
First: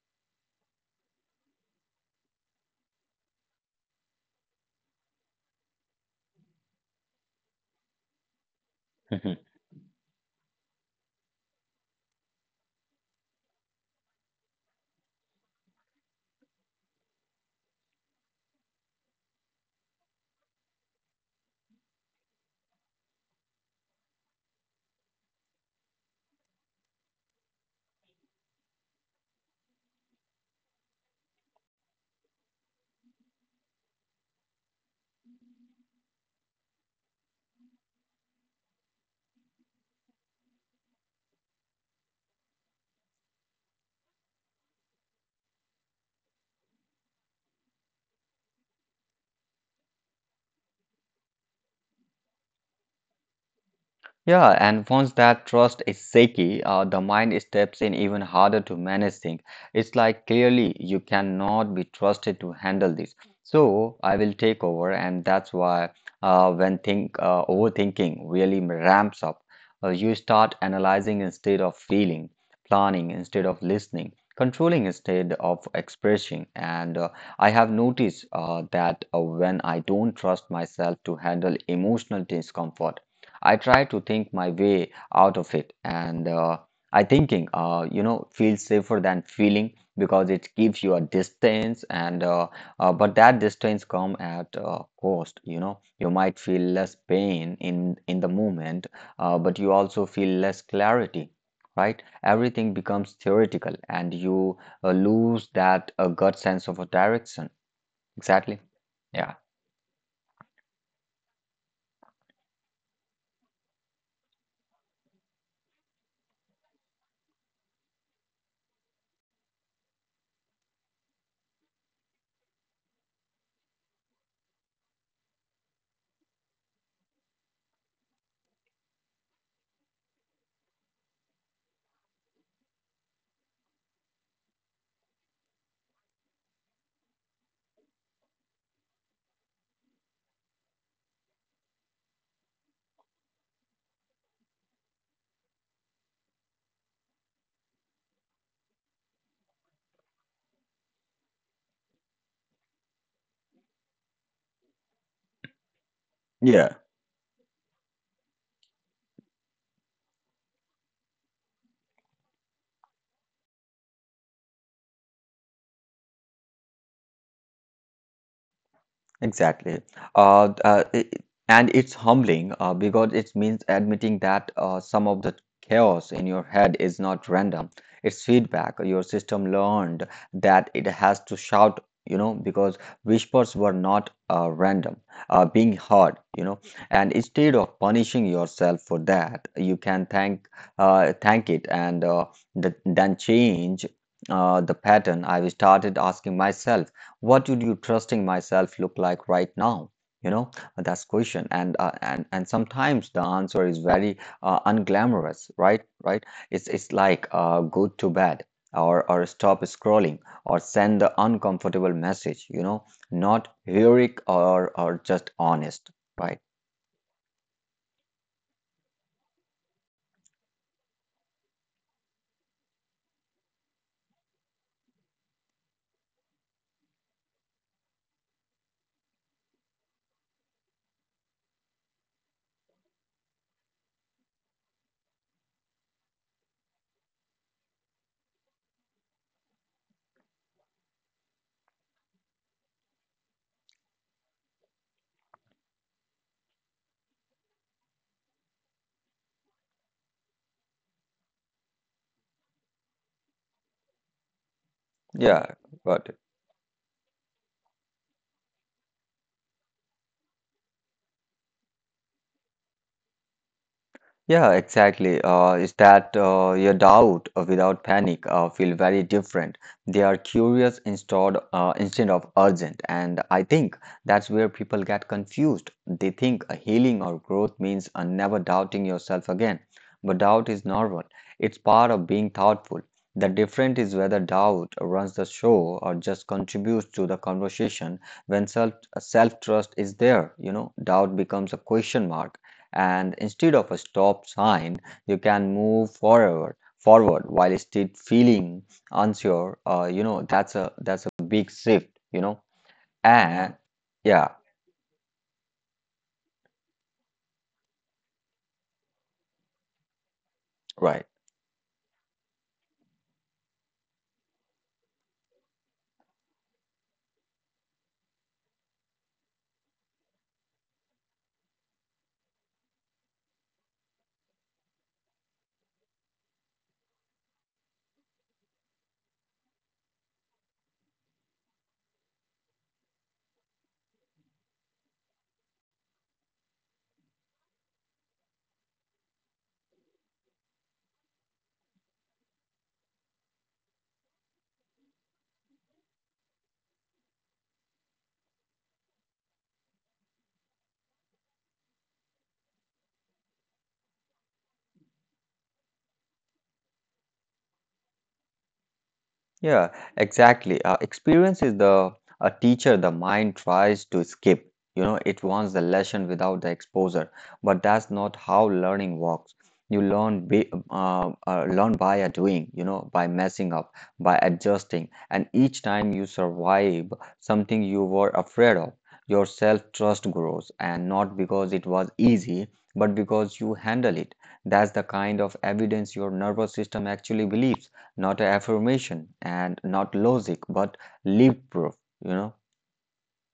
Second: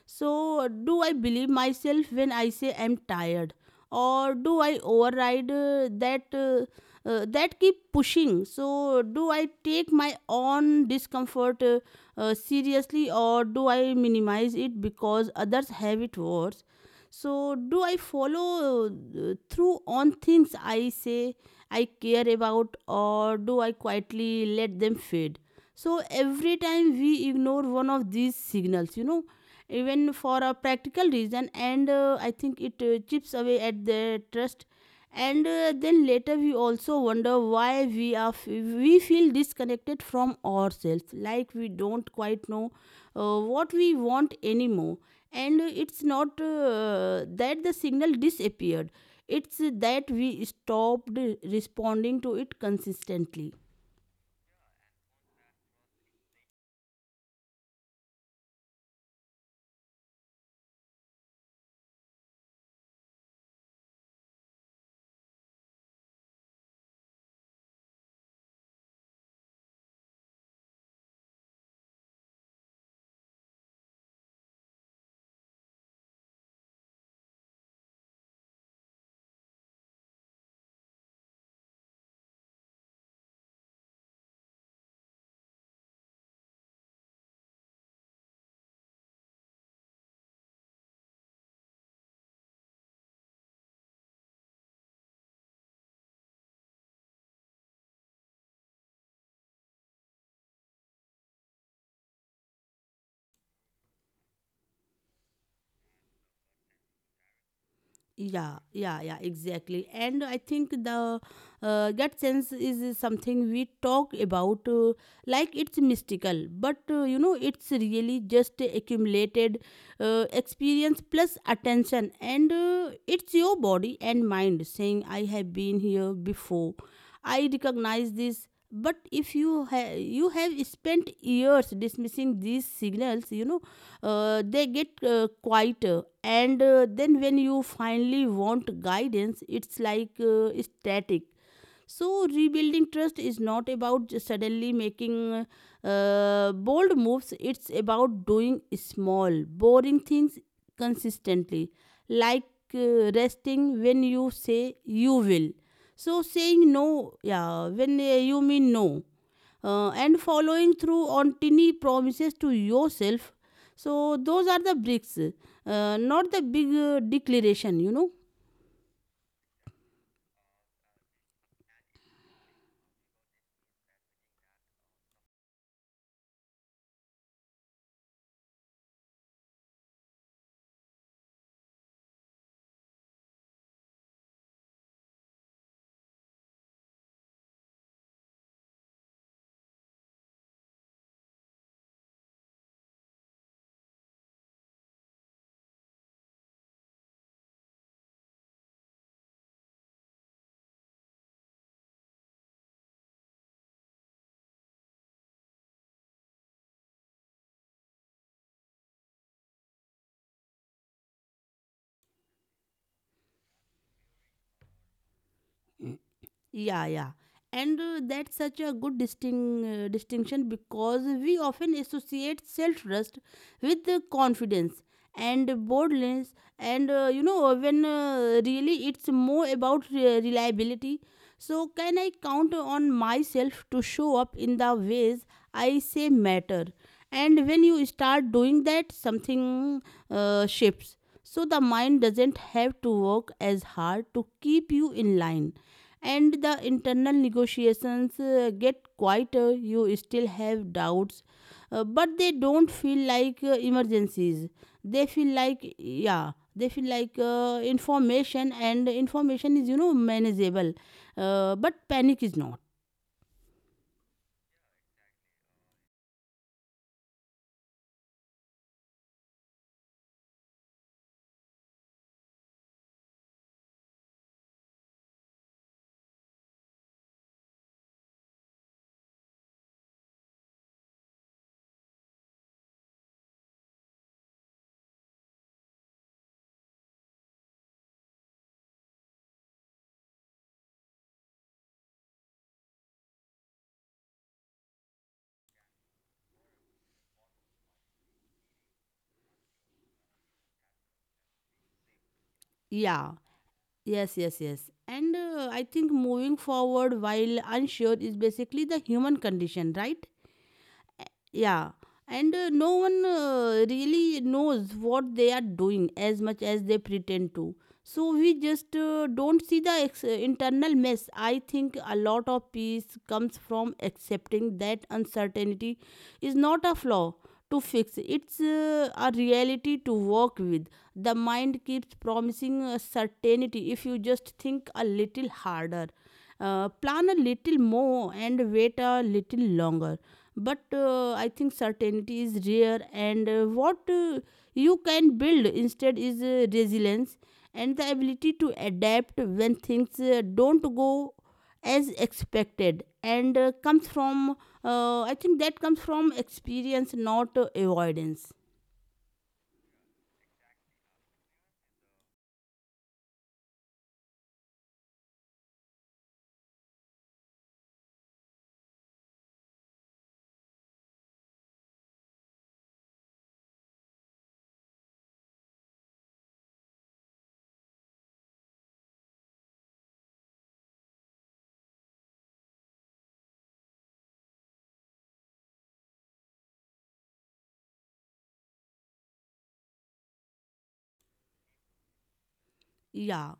So, do I believe myself when I say I'm tired, or do I override that? That keep pushing. So do I take my own discomfort, seriously, or do I minimize it because others have it worse? So do I follow through on things I say I care about, or do I quietly let them fade? So every time we ignore one of these signals, you know, even for a practical reason, and I think it chips away at their trust. And then later we also wonder why we feel disconnected from ourselves, like we don't quite know what we want anymore. And it's not that the signal disappeared, it's that we stopped responding to it consistently.
Yeah, and once that trust is shaky, the mind steps in even harder to manage things. It's like clearly you cannot be trusted to handle this. So I will take over, and that's why when think overthinking really ramps up, you start analyzing instead of feeling, planning instead of listening, controlling instead of expressing. And I have noticed that when I don't trust myself to handle emotional discomfort, I try to think my way out of it, and you know, feels safer than feeling because it gives you a distance, and but that distance come at cost. You know, you might feel less pain in the moment, but you also feel less clarity. Right? Everything becomes theoretical, and you lose that gut sense of a direction.
Yeah,
Exactly.
yeah, yeah,
Yeah.
exactly. And I think the gut sense is something we talk about, like it's mystical, but you know, it's really just accumulated experience plus attention, and it's your body and mind saying I have been here before, I recognize this. But if you have spent years dismissing these signals, you know, they get quieter, and then when you finally want guidance, it's like static. So, rebuilding trust is not about just suddenly making bold moves, it's about doing small, boring things consistently, like resting when you say you will. So, saying
Yeah.
no, yeah, when you mean no, and following through on tiny promises to yourself. So, those are the bricks, not the big declaration, you know.
Exactly. Uh, uh, i- and it's humbling because it means admitting that some of the chaos in your head is not random. It's feedback. Your system learned that it has to shout, you know, because whispers were not random, being heard, you know. And instead of punishing yourself for that, you can thank it and then change the pattern. I started asking myself, what would you trusting myself look like right now, you know? That's question. And sometimes the answer is very unglamorous, right? It's like, go to bed, or stop scrolling, or send the uncomfortable message, you know, not heroic, or just honest, right?
Yeah, yeah. And that's such a good distinction, because we often associate self trust with confidence and boldness, and you know, when really it's more about reliability. So, can I count on myself to show up in the ways I say matter? And when you start doing that, something shifts. So, the mind doesn't have to work as hard to keep you in line. And the internal negotiations get quieter, you still have doubts, but they don't feel like emergencies. They feel
Yeah,
like,
got it.
yeah, they feel like information, and information is, you know, manageable. But panic is not.
Yeah, exactly. Is that your doubt without panic feel very different. They are curious instead of urgent, and I think that's where people get confused. They think a healing or growth means never doubting yourself again, but doubt is normal. It's part of being thoughtful. The difference is whether doubt runs the show or just contributes to the conversation. When self trust is there, you know, doubt becomes a question mark and instead of a stop sign, you can move forward while still feeling unsure. You know, that's a big shift, you know.
Yeah,
And
yes,
yeah,
yes, yes. And I think moving forward while unsure is basically the human condition, right?
right.
Yeah, and no one really knows what they are doing as much as they pretend to. So we just don't see the internal mess. I think a lot of peace comes from accepting that uncertainty is not a flaw to fix. It's a reality to work with. The mind keeps promising certainty if you just think a little harder. Plan a little more and wait a little longer. But I think certainty is rare, and what you can build instead is resilience and the ability to adapt when things don't go as expected. And comes from I think that comes from experience, not avoidance.
Yeah, exactly. Experience is the a teacher the mind tries to skip. You know, it wants the lesson without the exposure, but that's not how learning works. You learn by a doing, you know, by messing up, by adjusting, and each time you survive something you were afraid of, your self-trust grows, and not because it was easy, but because you handle it. That's the kind of evidence your nervous system actually believes, not affirmation and not logic, but leap proof, you know?
Yeah.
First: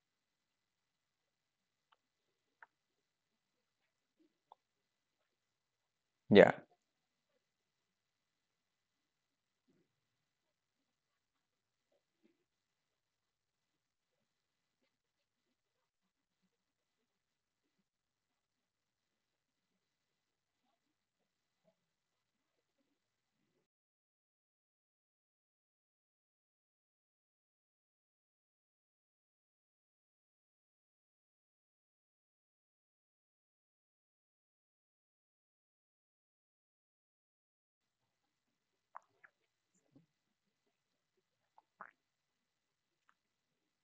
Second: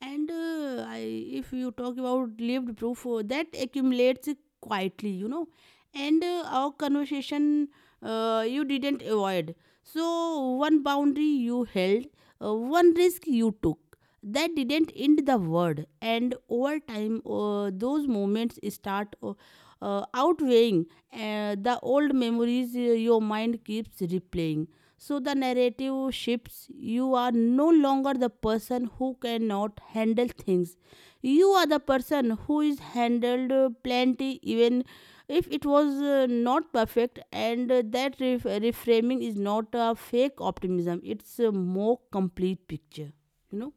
And if you talk about lived proof, that accumulates quietly, you know. And
Yeah.
our conversation you didn't avoid. So, one boundary you held, one risk you took, that didn't end the word. And over time, those moments start outweighing the old memories your mind keeps replaying. So the narrative shifts. You are no longer the person who cannot handle things. You are the person who is handled plenty, even if it was not perfect. And that reframing is not a fake optimism, it's a more complete picture, you know.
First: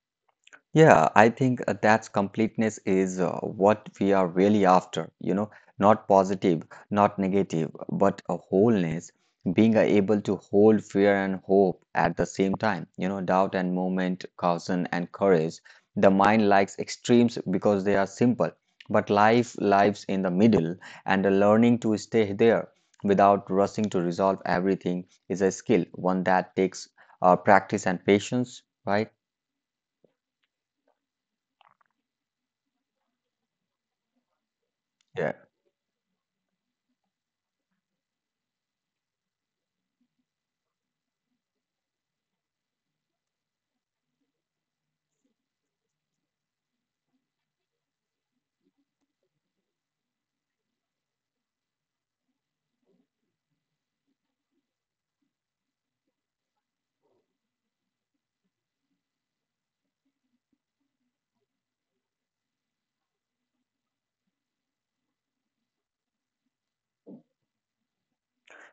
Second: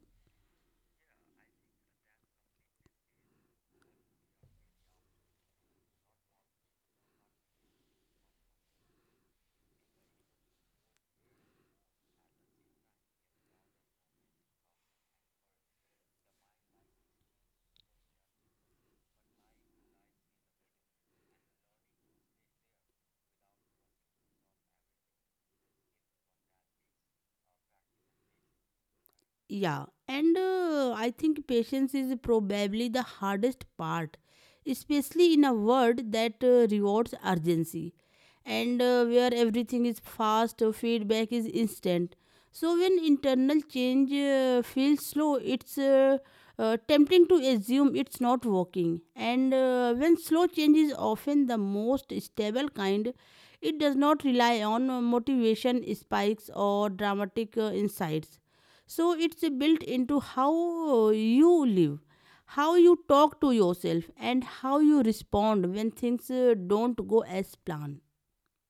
Yeah, I think that's completeness is what we are really after, you know, not positive, not negative, but a wholeness, being able to hold fear and hope at the same time, you know, doubt and moment, caution and courage. The mind likes extremes because they are simple, but life lives in the middle, and the learning to stay there without rushing to resolve everything is a skill, one that takes practice and patience, right?
Yeah, and I think patience is probably the hardest part, especially
Yeah.
in a world that rewards urgency and where everything is fast, feedback is instant. So, when internal change feels slow, it's tempting to assume it's not working. And when slow change is often the most stable kind, it does not rely on motivation spikes or dramatic insights, so it's built into how you live, how you talk to yourself, and how you respond when things don't go as planned.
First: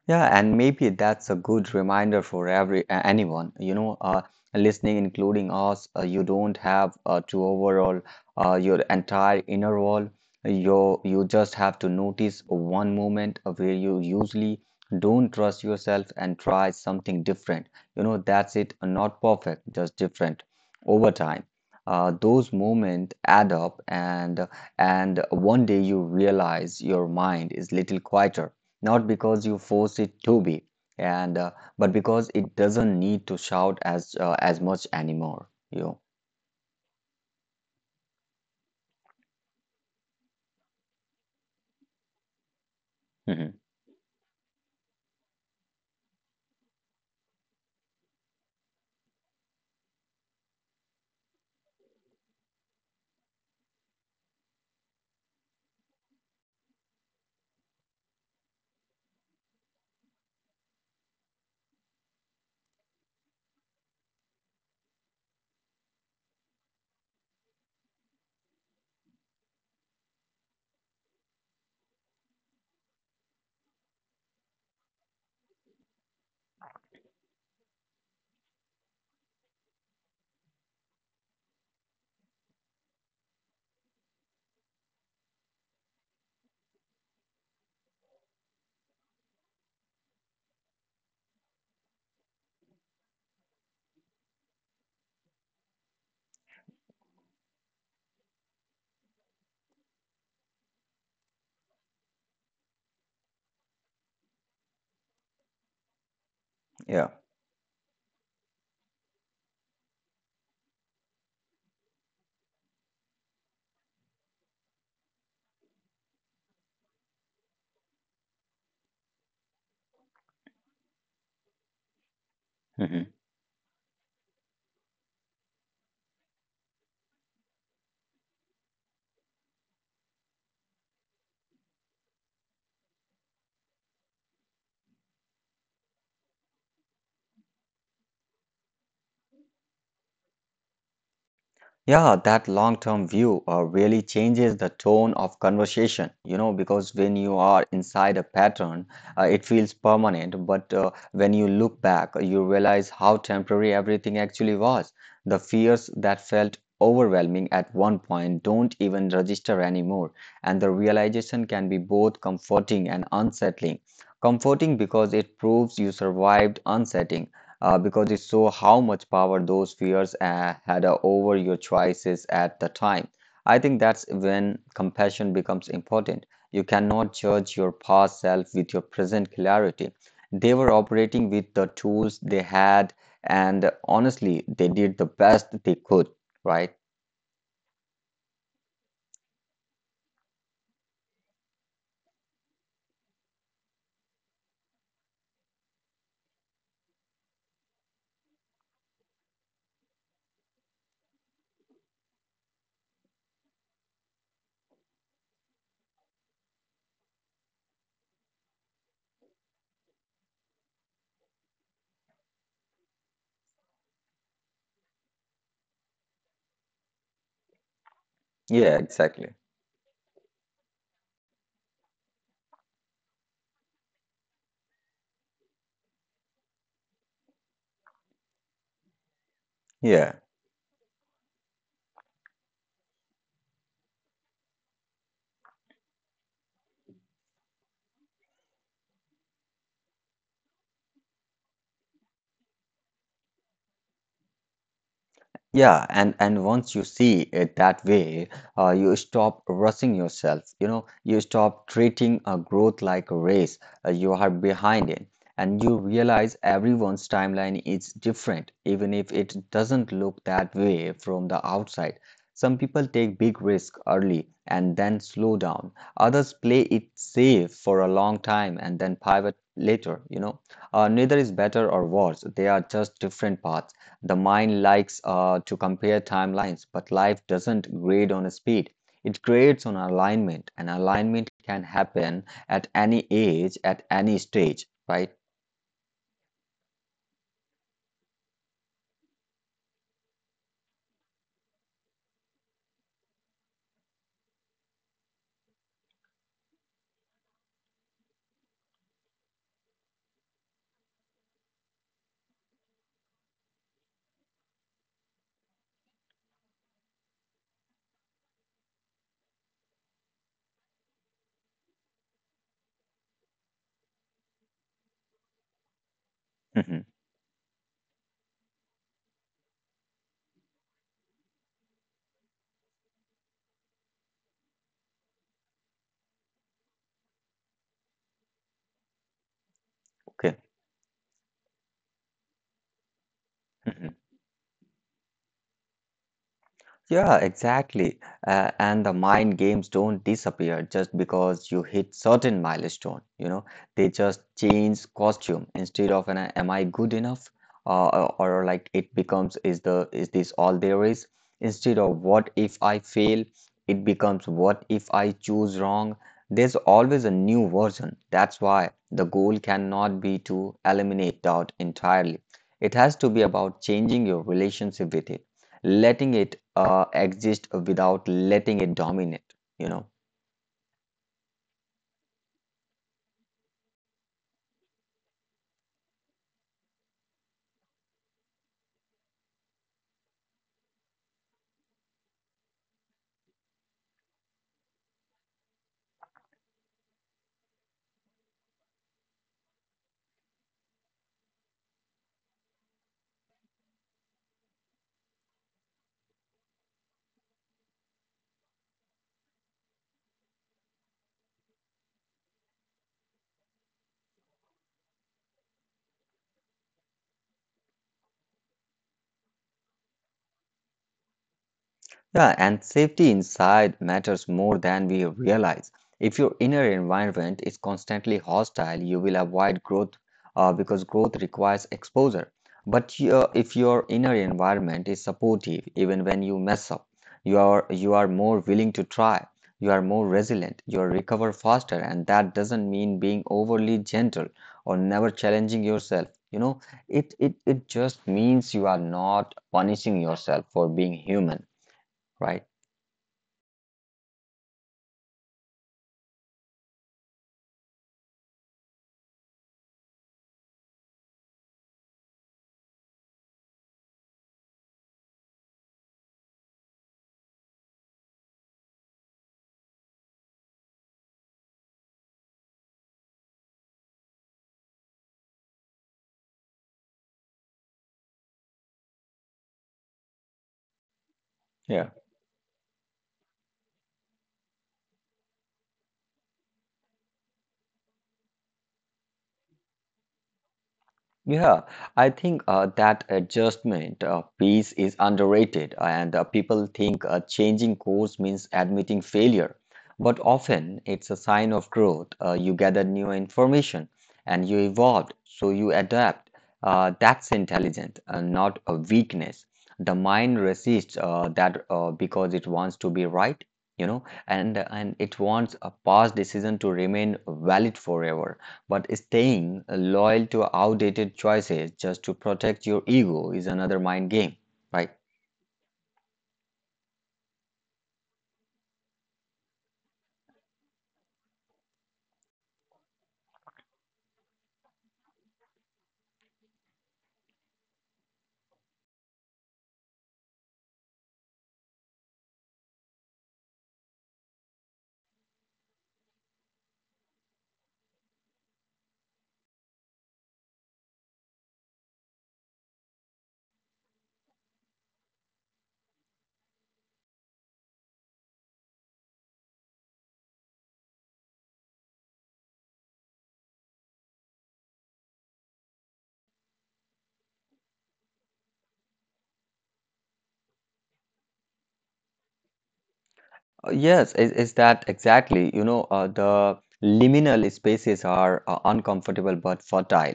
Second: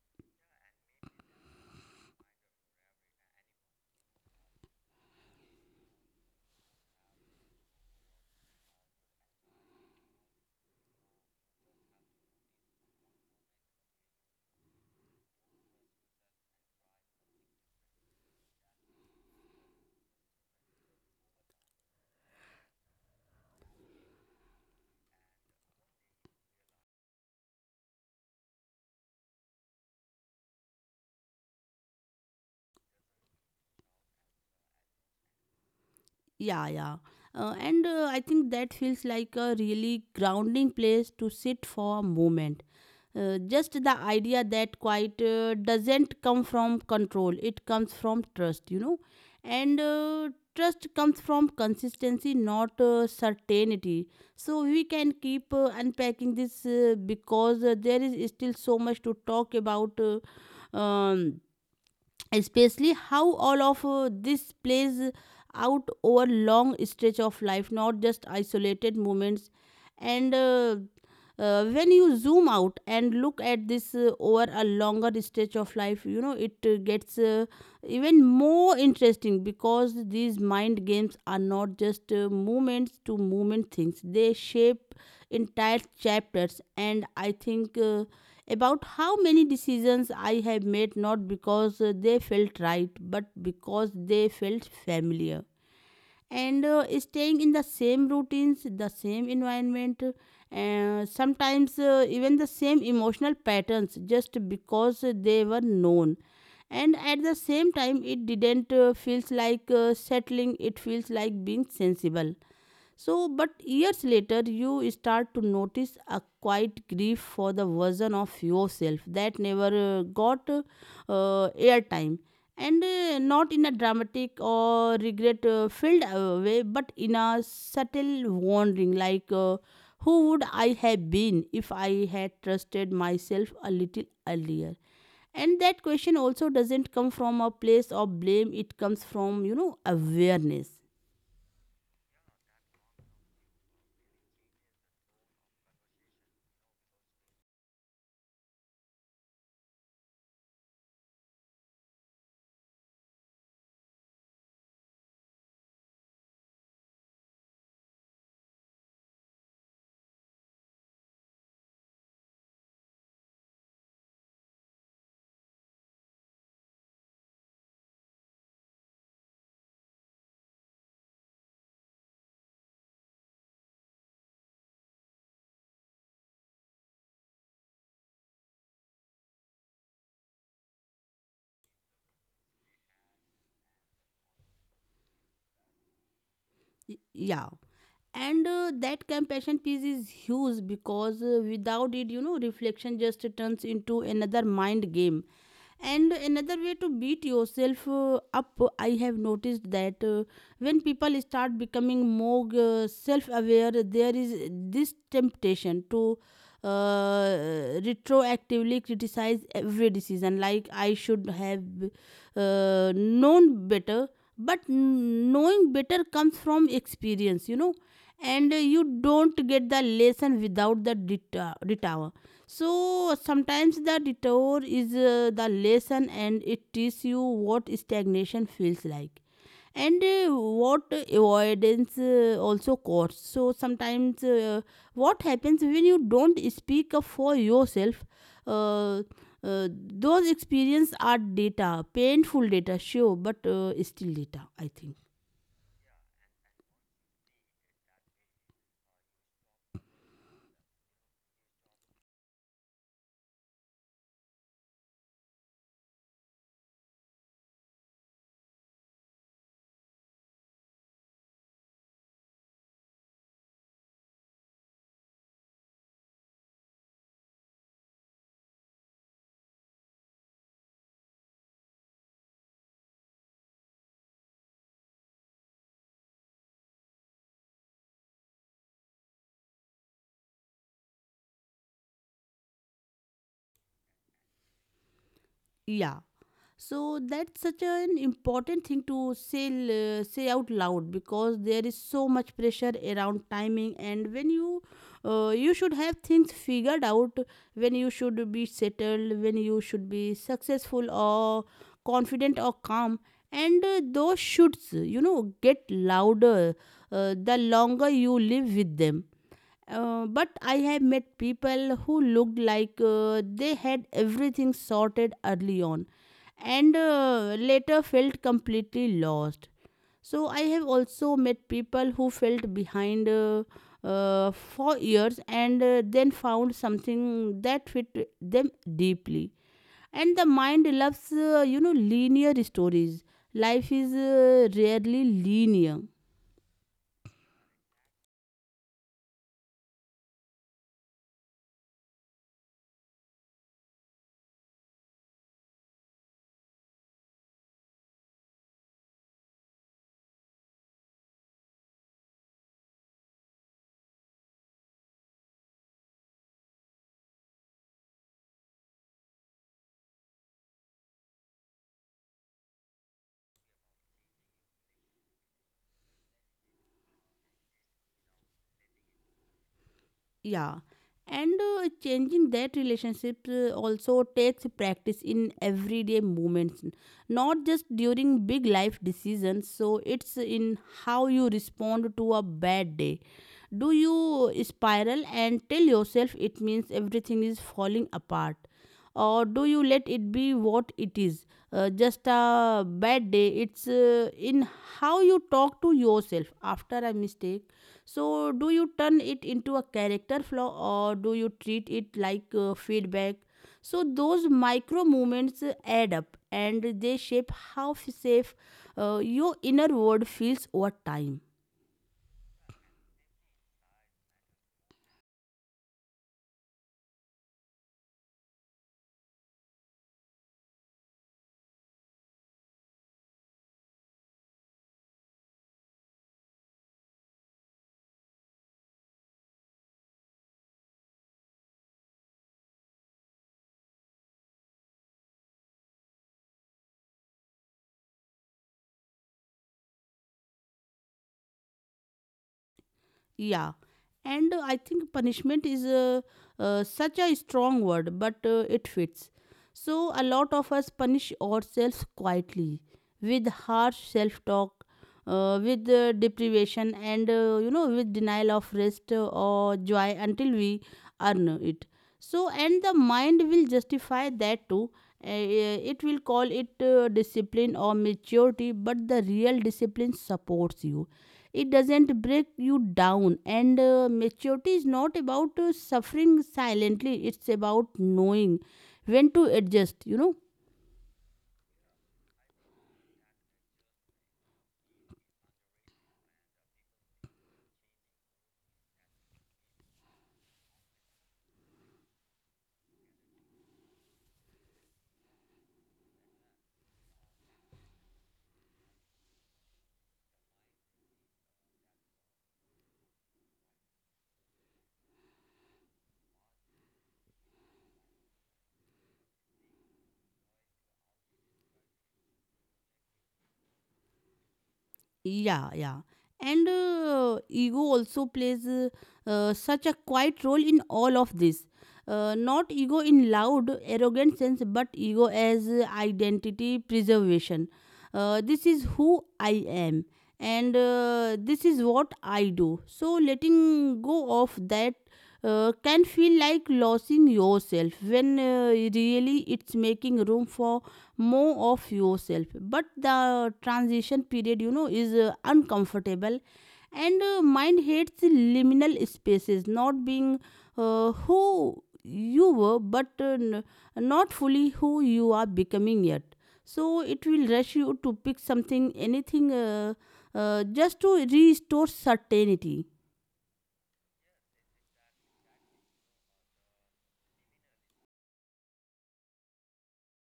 Yeah, and maybe that's a good reminder for anyone, you know, listening, including us. You don't have to overhaul your entire inner wall. You just have to notice one moment where you usually don't trust yourself and try something different. You know, that's it. Not perfect, just different. Over time, those moments add up, and one day you realize your mind is little quieter not because you force it to be, and but because it doesn't need to shout as much anymore. You, know.
Yeah, yeah. And I think that feels like a really grounding place to sit for a moment.
Mhm.
Just the idea that quiet doesn't come from control, it comes from trust. And trust comes from consistency, not certainty. So we can keep unpacking this because there is still so much to talk about. Uh, um, Especially how all of this plays out over long stretch of life, not just isolated moments. And When you zoom out and look at this over a longer stretch of life, you know, it gets even more interesting, because these mind games are not just movements to movement things. They shape entire chapters. And I think about how many decisions I have made, not because they felt right, but because they felt familiar. And staying in the same routines, the same environment, sometimes even the same emotional patterns, just because they were known. And
Yeah.
at the same time, it didn't feels like settling, it feels like being sensible. So, but years later, you start to notice a quiet grief for the version of yourself that never got airtime. And
Mhm.
not in a dramatic or regret filled way, but in a subtle wondering, like, who would I have been if I had trusted myself a little earlier? And that question also doesn't come from a place of blame, it comes from, you know, awareness.
Yeah, that long-term view really changes the tone of conversation, you know, because when you are inside a pattern, it feels permanent. But when you look back, you realize how temporary everything actually was. The fears that felt overwhelming at one point don't even register anymore. And the realization can be both comforting and unsettling. Comforting because it proves you survived unsettling, because it show how much power those fears had over your choices at the time. I think that's when compassion becomes important. You cannot judge your past self with your present clarity. They were operating with the tools they had, and honestly, they did the best they could, right?
Yeah. And that compassion piece is huge because without it, you know, reflection just turns into another mind game, and another way to beat yourself up. I have noticed that when people start becoming more self aware, there is this temptation to retroactively criticize every decision, like I should have known better. But knowing better comes from experience, you know. And you
Yeah,
don't
exactly.
get the lesson without the detour. So sometimes the detour is the lesson, and it teaches you what stagnation feels like, and
Yeah.
what avoidance also costs. So sometimes what happens when you don't speak up for yourself, uh, those experiences are data, painful data sure, but still data, I think.
Yeah, and once you see it that way, you stop rushing yourself. You know, you stop treating a growth like a race. You are behind it, and you realize everyone's timeline is different, even if it doesn't look that way from the outside. Some people take big risk early and then slow down. Others play it safe for a long time and then pivot later. You know, neither is better or worse. They are just different paths. The mind likes to compare timelines, but life doesn't grade on speed. It grades on alignment, and alignment can happen at any age, at any stage, right?
Yeah. So that's such an important thing to say, say out loud, because there is so much pressure around timing and when you you should have things figured out, when you should be settled, when you should be successful, or confident or calm. And those shoulds, you know, get louder the longer you live with them. But I have met people who looked like they had everything sorted early on, and
Mhm.
later felt completely lost. So I have also met people who felt behind for years, and then found something that fit them deeply. And the
Okay.
mind loves, you know, linear stories. Life is
Mhm.
rarely linear.
Yeah, exactly. And the mind games don't disappear just because you hit certain milestone. You know, they just change costume instead of an "Am I good enough?" Or like it becomes "Is the is this all there is?" Instead of "What if I fail?" It becomes "What if I choose wrong?" There's always a new version. That's why the goal cannot be to eliminate doubt entirely. It has to be about changing your relationship with it letting it exist without letting it dominate, you know.
Yeah. And changing that relationship also takes practice in everyday moments, not just during big life decisions. So it's in how you respond to a bad day. Do you spiral and tell yourself it means everything is falling apart? Or do you let it be what it is? Just a bad day. It's in how you talk to yourself after a mistake. So, do you turn it into a character flaw, or do you treat it like feedback? So those micro movements add up, and they shape how safe your inner world feels over time.
Yeah, and safety inside matters more than we realize. If your inner environment is constantly hostile, you will avoid growth because growth requires exposure. But your, if your inner environment is supportive, even when you mess up, you are more willing to try. You are more resilient. You recover faster, and that doesn't mean being overly gentle or never challenging yourself. You know, it just means you are not punishing yourself for being human, right?
Yeah, and I think punishment is such a strong word, but it fits. So, a lot of us punish ourselves quietly with harsh self talk, with deprivation, and you know, with denial of rest or joy until we earn it. So, and the mind will justify that too. It will call it discipline or maturity, but the real discipline supports you, it
Yeah.
doesn't break you down. And maturity is not about suffering silently, it's about knowing when to adjust, you know.
Yeah, I think that adjustment piece is underrated, and people think changing course means admitting failure. But often it's a sign of growth. You gather new information and you evolved, so you adapt. That's intelligent, not a weakness. The mind resists that because it wants to be right, you know, and it wants a past decision to remain valid forever. But staying loyal to outdated choices just to protect your ego is another mind game, right?
Yeah, yeah. And ego also plays such a quiet role in all of this. Not ego in loud, arrogant sense, but ego as identity preservation. This is who I am, and this is what I do. So letting go of that can feel like losing yourself, when really it's making room for more of yourself. But the transition period, you know, is uncomfortable. And mind hates the liminal spaces, not being who you were, but not fully who you are becoming yet. So it will rush you to pick something, anything, just to restore certainty.
Yes, is that exactly? You know, the liminal spaces are uncomfortable but fertile.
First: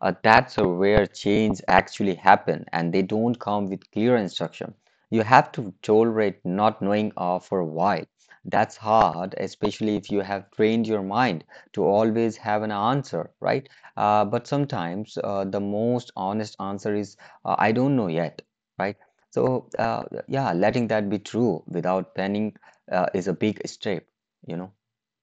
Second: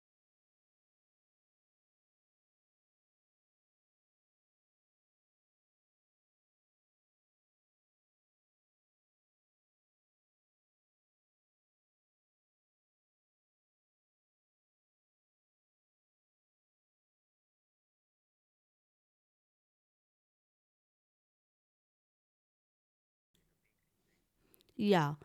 That's where change actually happen, and they don't come with clear instruction. You have to tolerate not knowing for a while. That's hard, especially if you have trained your mind to always have an answer, right? But sometimes the most honest answer is, I don't know yet, right? So, yeah, letting that be true without panic is a big step, you know.
Yeah,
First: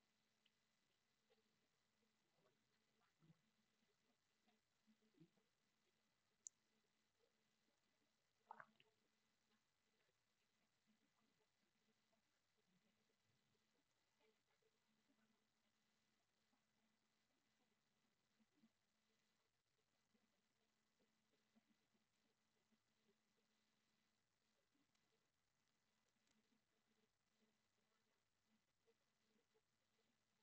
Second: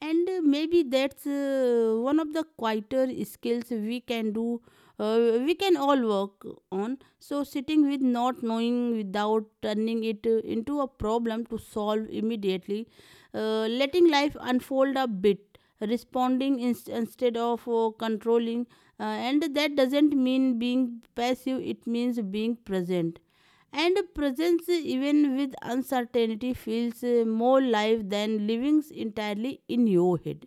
and maybe that's one of the quieter skills we can do. We can all work on. So sitting with not knowing, without turning it into a problem to solve immediately, letting life unfold a bit, responding instead of controlling, and that doesn't mean being passive. It means being present, and presence, even with uncertainty, feels more live than living entirely in your head.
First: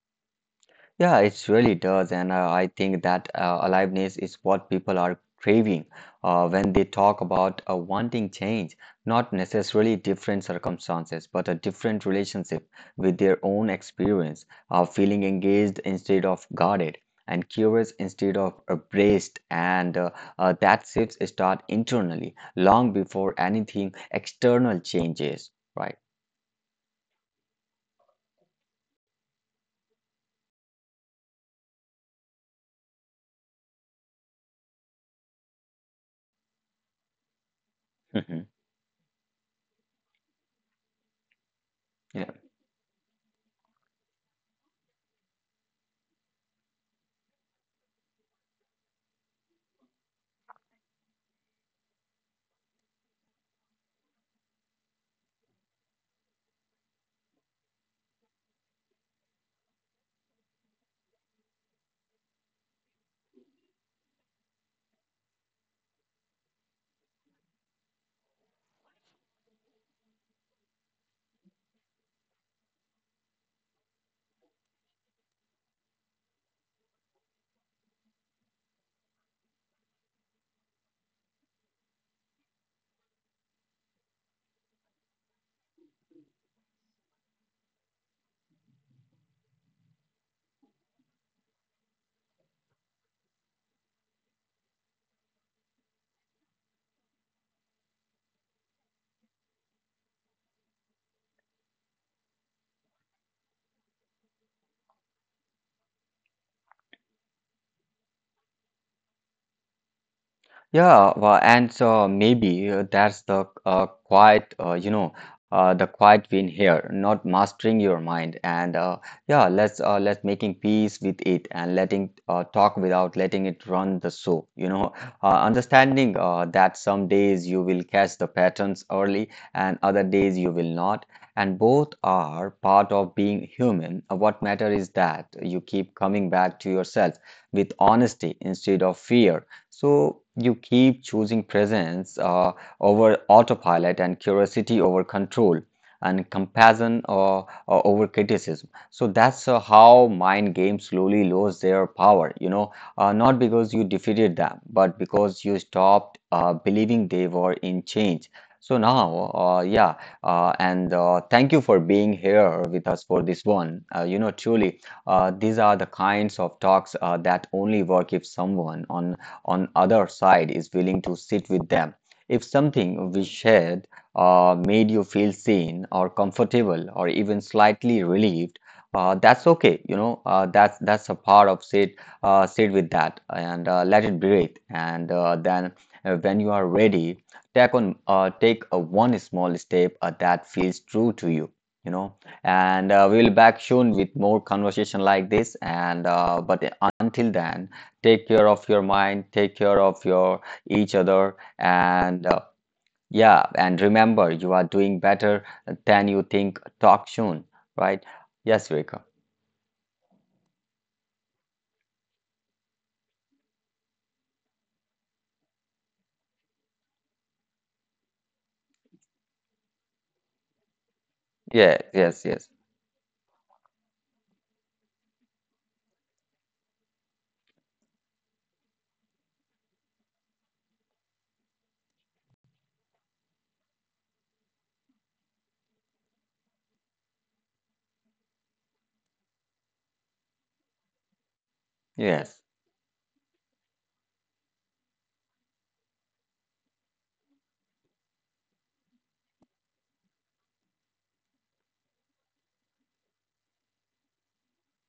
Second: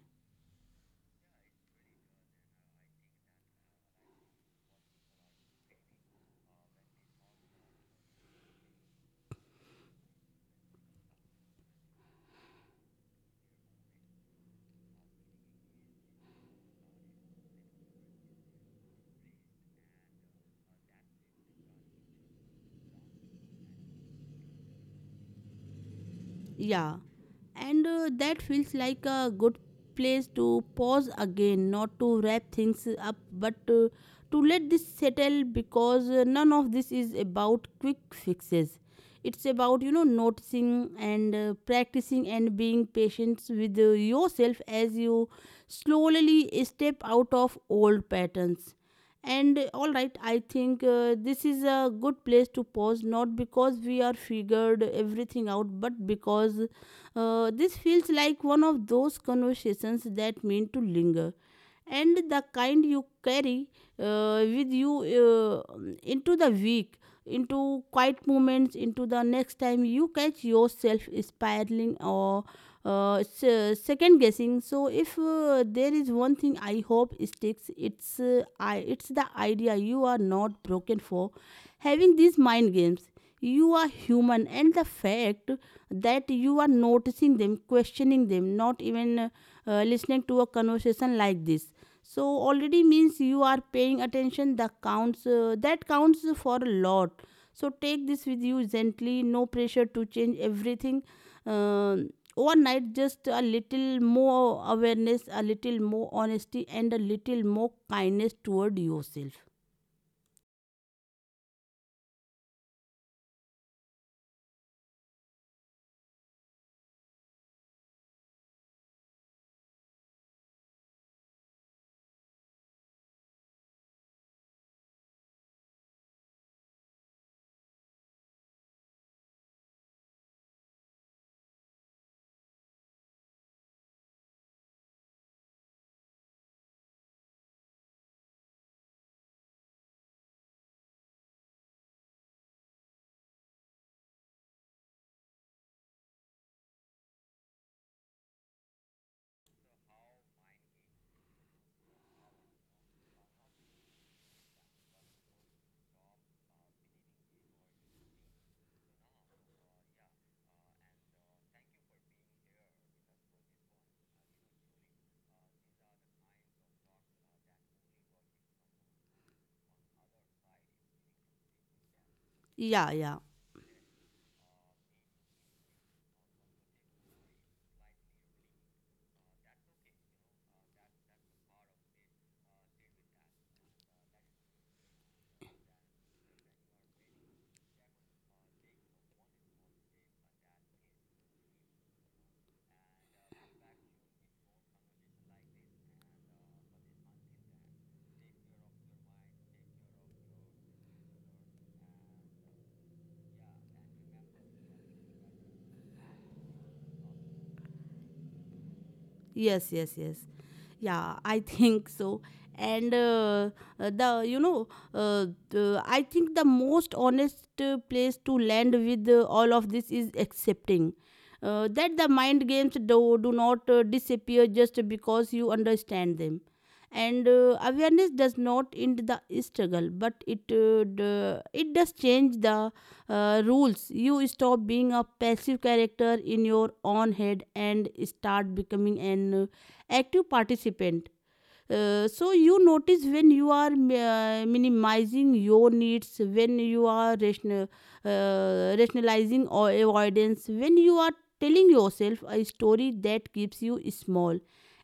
Yeah, it really does, and I think that aliveness is what people are craving when they talk about wanting change, not necessarily different circumstances, but a different relationship with their own experience, feeling engaged instead of guarded, and curious instead of braced, and that shifts start internally long before anything external changes, right?
Yeah, and that feels like a good place to pause again, not to wrap things up, but to let this settle, because none of this is about quick fixes. It's about, you know, noticing and practicing
Yeah.
and being patient with yourself as you slowly step out of old patterns. And all right, I think this is a good place to pause, not because we are figured everything out, but because this feels like one of those conversations that mean to linger, and the kind you carry with you into the week, into quiet moments, into the next time you catch yourself spiraling or second guessing. So if there is one thing I hope sticks, it's the idea you are not broken for having these mind games. You are human, and the fact that you are noticing them, questioning them, not even listening to a conversation like this, so already means you are paying attention. The counts uh, that counts for a lot. So take this with you gently, no pressure to change everything uh, overnight, just a little more awareness, a little more honesty, and a little more kindness toward yourself.
Yeah, well, and so maybe that's the quiet, you know, the quiet win here, not mastering your mind. And Yeah, let's making peace with it and letting talk without letting it run the show. You know, understanding that some days you will catch the patterns early and other days you will not. And both are part of being human. What matter is that you keep coming back to yourself with honesty instead of fear so you keep choosing presence over autopilot and curiosity over control and compassion over criticism. So that's how mind games slowly lose their power, you know, not because you defeated them, but because you stopped believing they were in change. So now, yeah, and thank you for being here with us for this one. You know, truly, these are the kinds of talks that only work if someone on other side is willing to sit with them. If
Yeah,
something
yeah.
we shared made you feel seen or comfortable or even slightly relieved, that's okay. You know, that's a part of sit sit with that and let it breathe. And then when you are ready, take on take a one small step that feels true to you. You know, and we will back soon with more conversation like this. And but until then take care of your mind, take care of your each other, and yeah, and remember, you are doing better than you think. Talk soon, right? Yes, Vika.
Yes, yes, yes. Yeah, I think so. And the you know the, I think the most honest place to land with all of this is accepting
Yeah,
that the
yes, yes,
mind games do not disappear just because you understand them. And awareness does not end the struggle, but it it does change the rules. You stop being a passive character in your own head, and start becoming an active participant. So
yes.
you notice when you are minimizing your needs, when you are rationalizing or avoidance, when you are telling yourself a story that keeps you small.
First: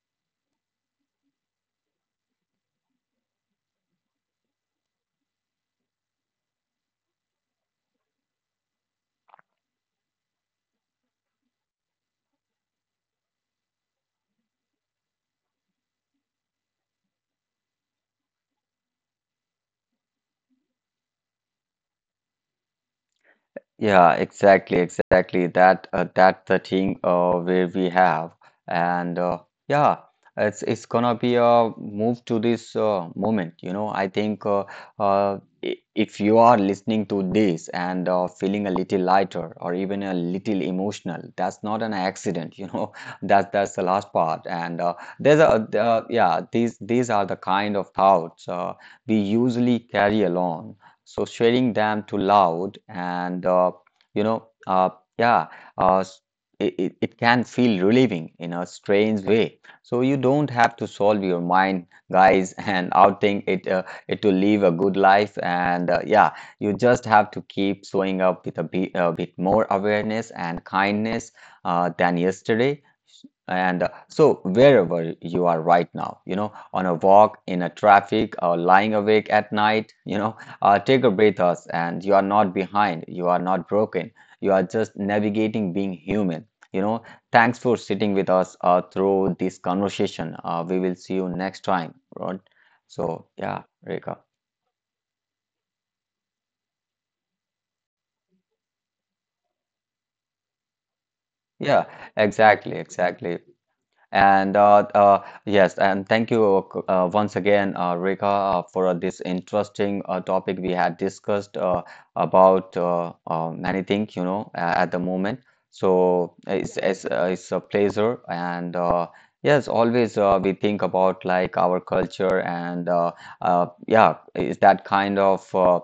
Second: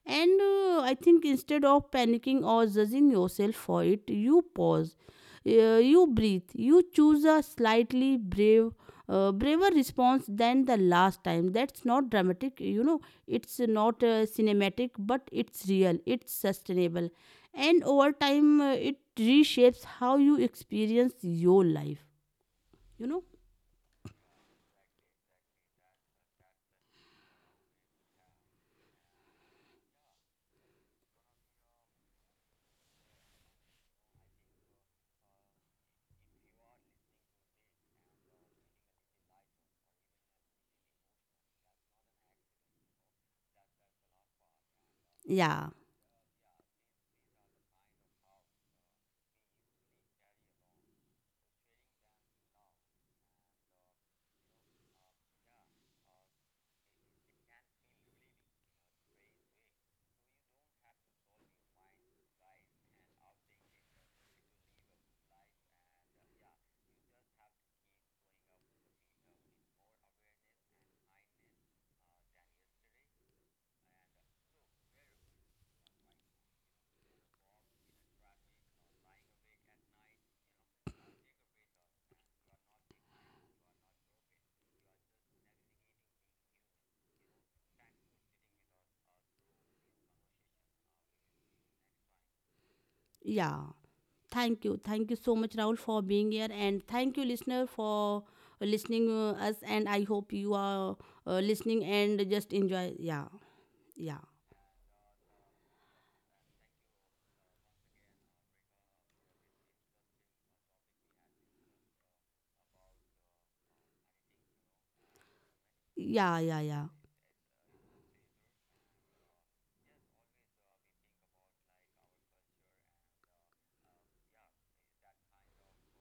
And I think instead of panicking or judging yourself for it, you pause, you breathe, you choose a slightly braver response than the last time. That's not dramatic, you know, it's not cinematic, but it's real, it's sustainable. And over time, it reshapes how you experience your life, you know?
Yeah, exactly, exactly. That that the thing where we have and yeah, it's gonna be a move to this moment. You know, I think if you are listening to this and feeling a little lighter or even a little emotional, that's not an accident. You know, that's the last part. And there's
Yeah,
a Yeah, these are the kind of thoughts we usually carry along so sharing them too loud and you know uh, yeah, uh, it can feel relieving in a strange way so you don't have to solve your mind guys and outing it to live a good life and yeah you just have to keep showing up with a bit more awareness and kindness than yesterday and so, wherever you are right now, you know, on a walk, in a traffic, or lying awake at night, you know, take a breath, us, and you are not behind. You are not broken. You are just navigating being human. You know, thanks for sitting with us through this conversation. We will see you next time, right? So,
yeah.
yeah, Rika.
Thank you. Thank you so much, Raul, for being here. And thank you, listener, for listening us. And I hope you are listening
Yeah,
and just
exactly,
enjoy. Yeah,
exactly.
yeah,
And Yes, and thank you once again, Rekha, for this interesting topic we had discussed about many things, you know, at the moment.
yeah,
So
yeah, yeah,
it's a pleasure, and yes, always we think about like our culture, and yeah, is that kind of. Uh,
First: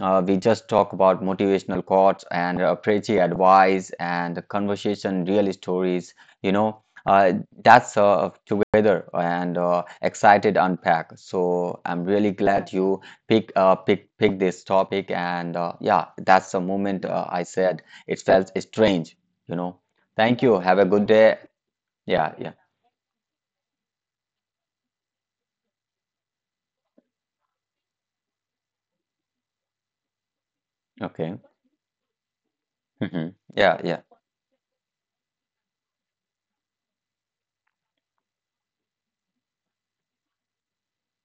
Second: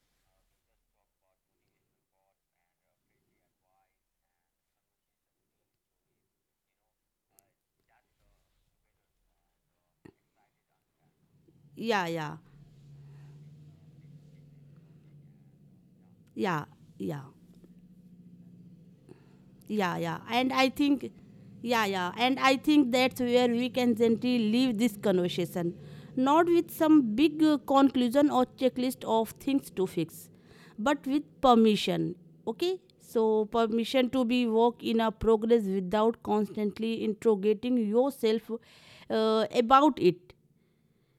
Uh, We just talk about motivational quotes and preachy advice and conversation, real stories, you know. Uh, that's together and excited unpack. So I'm
yeah,
really
yeah,
glad you pick pick this topic and yeah, that's the
yeah,
moment
yeah.
I said it felt strange, you know.
Yeah
Thank you.
and I
Have a good
think,
day.
yeah, yeah,
Yeah,
and
yeah.
I think that's where we can gently leave this conversation, not with some big conclusion or checklist of things to fix, but with
Okay.
permission. Okay,
Hmm.
so
Yeah, yeah.
permission to be work in a progress without constantly interrogating yourself about it.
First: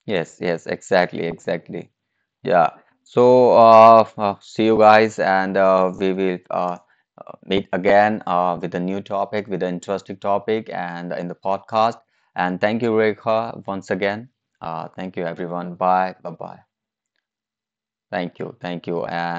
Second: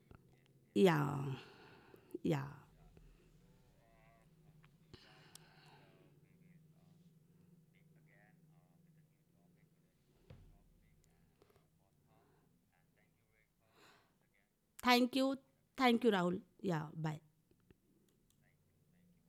Yes, yes.
Yeah,
Exactly, exactly.
yeah.
Yeah. So see you guys and we will meet again with a new topic, with an interesting topic, and in the podcast. And thank you, Rekha, once again.
Thank you.
Thank you, everyone.
Thank you,
Bye.
Rahul.
Bye bye.
Yeah, bye.
Thank you. Thank you. And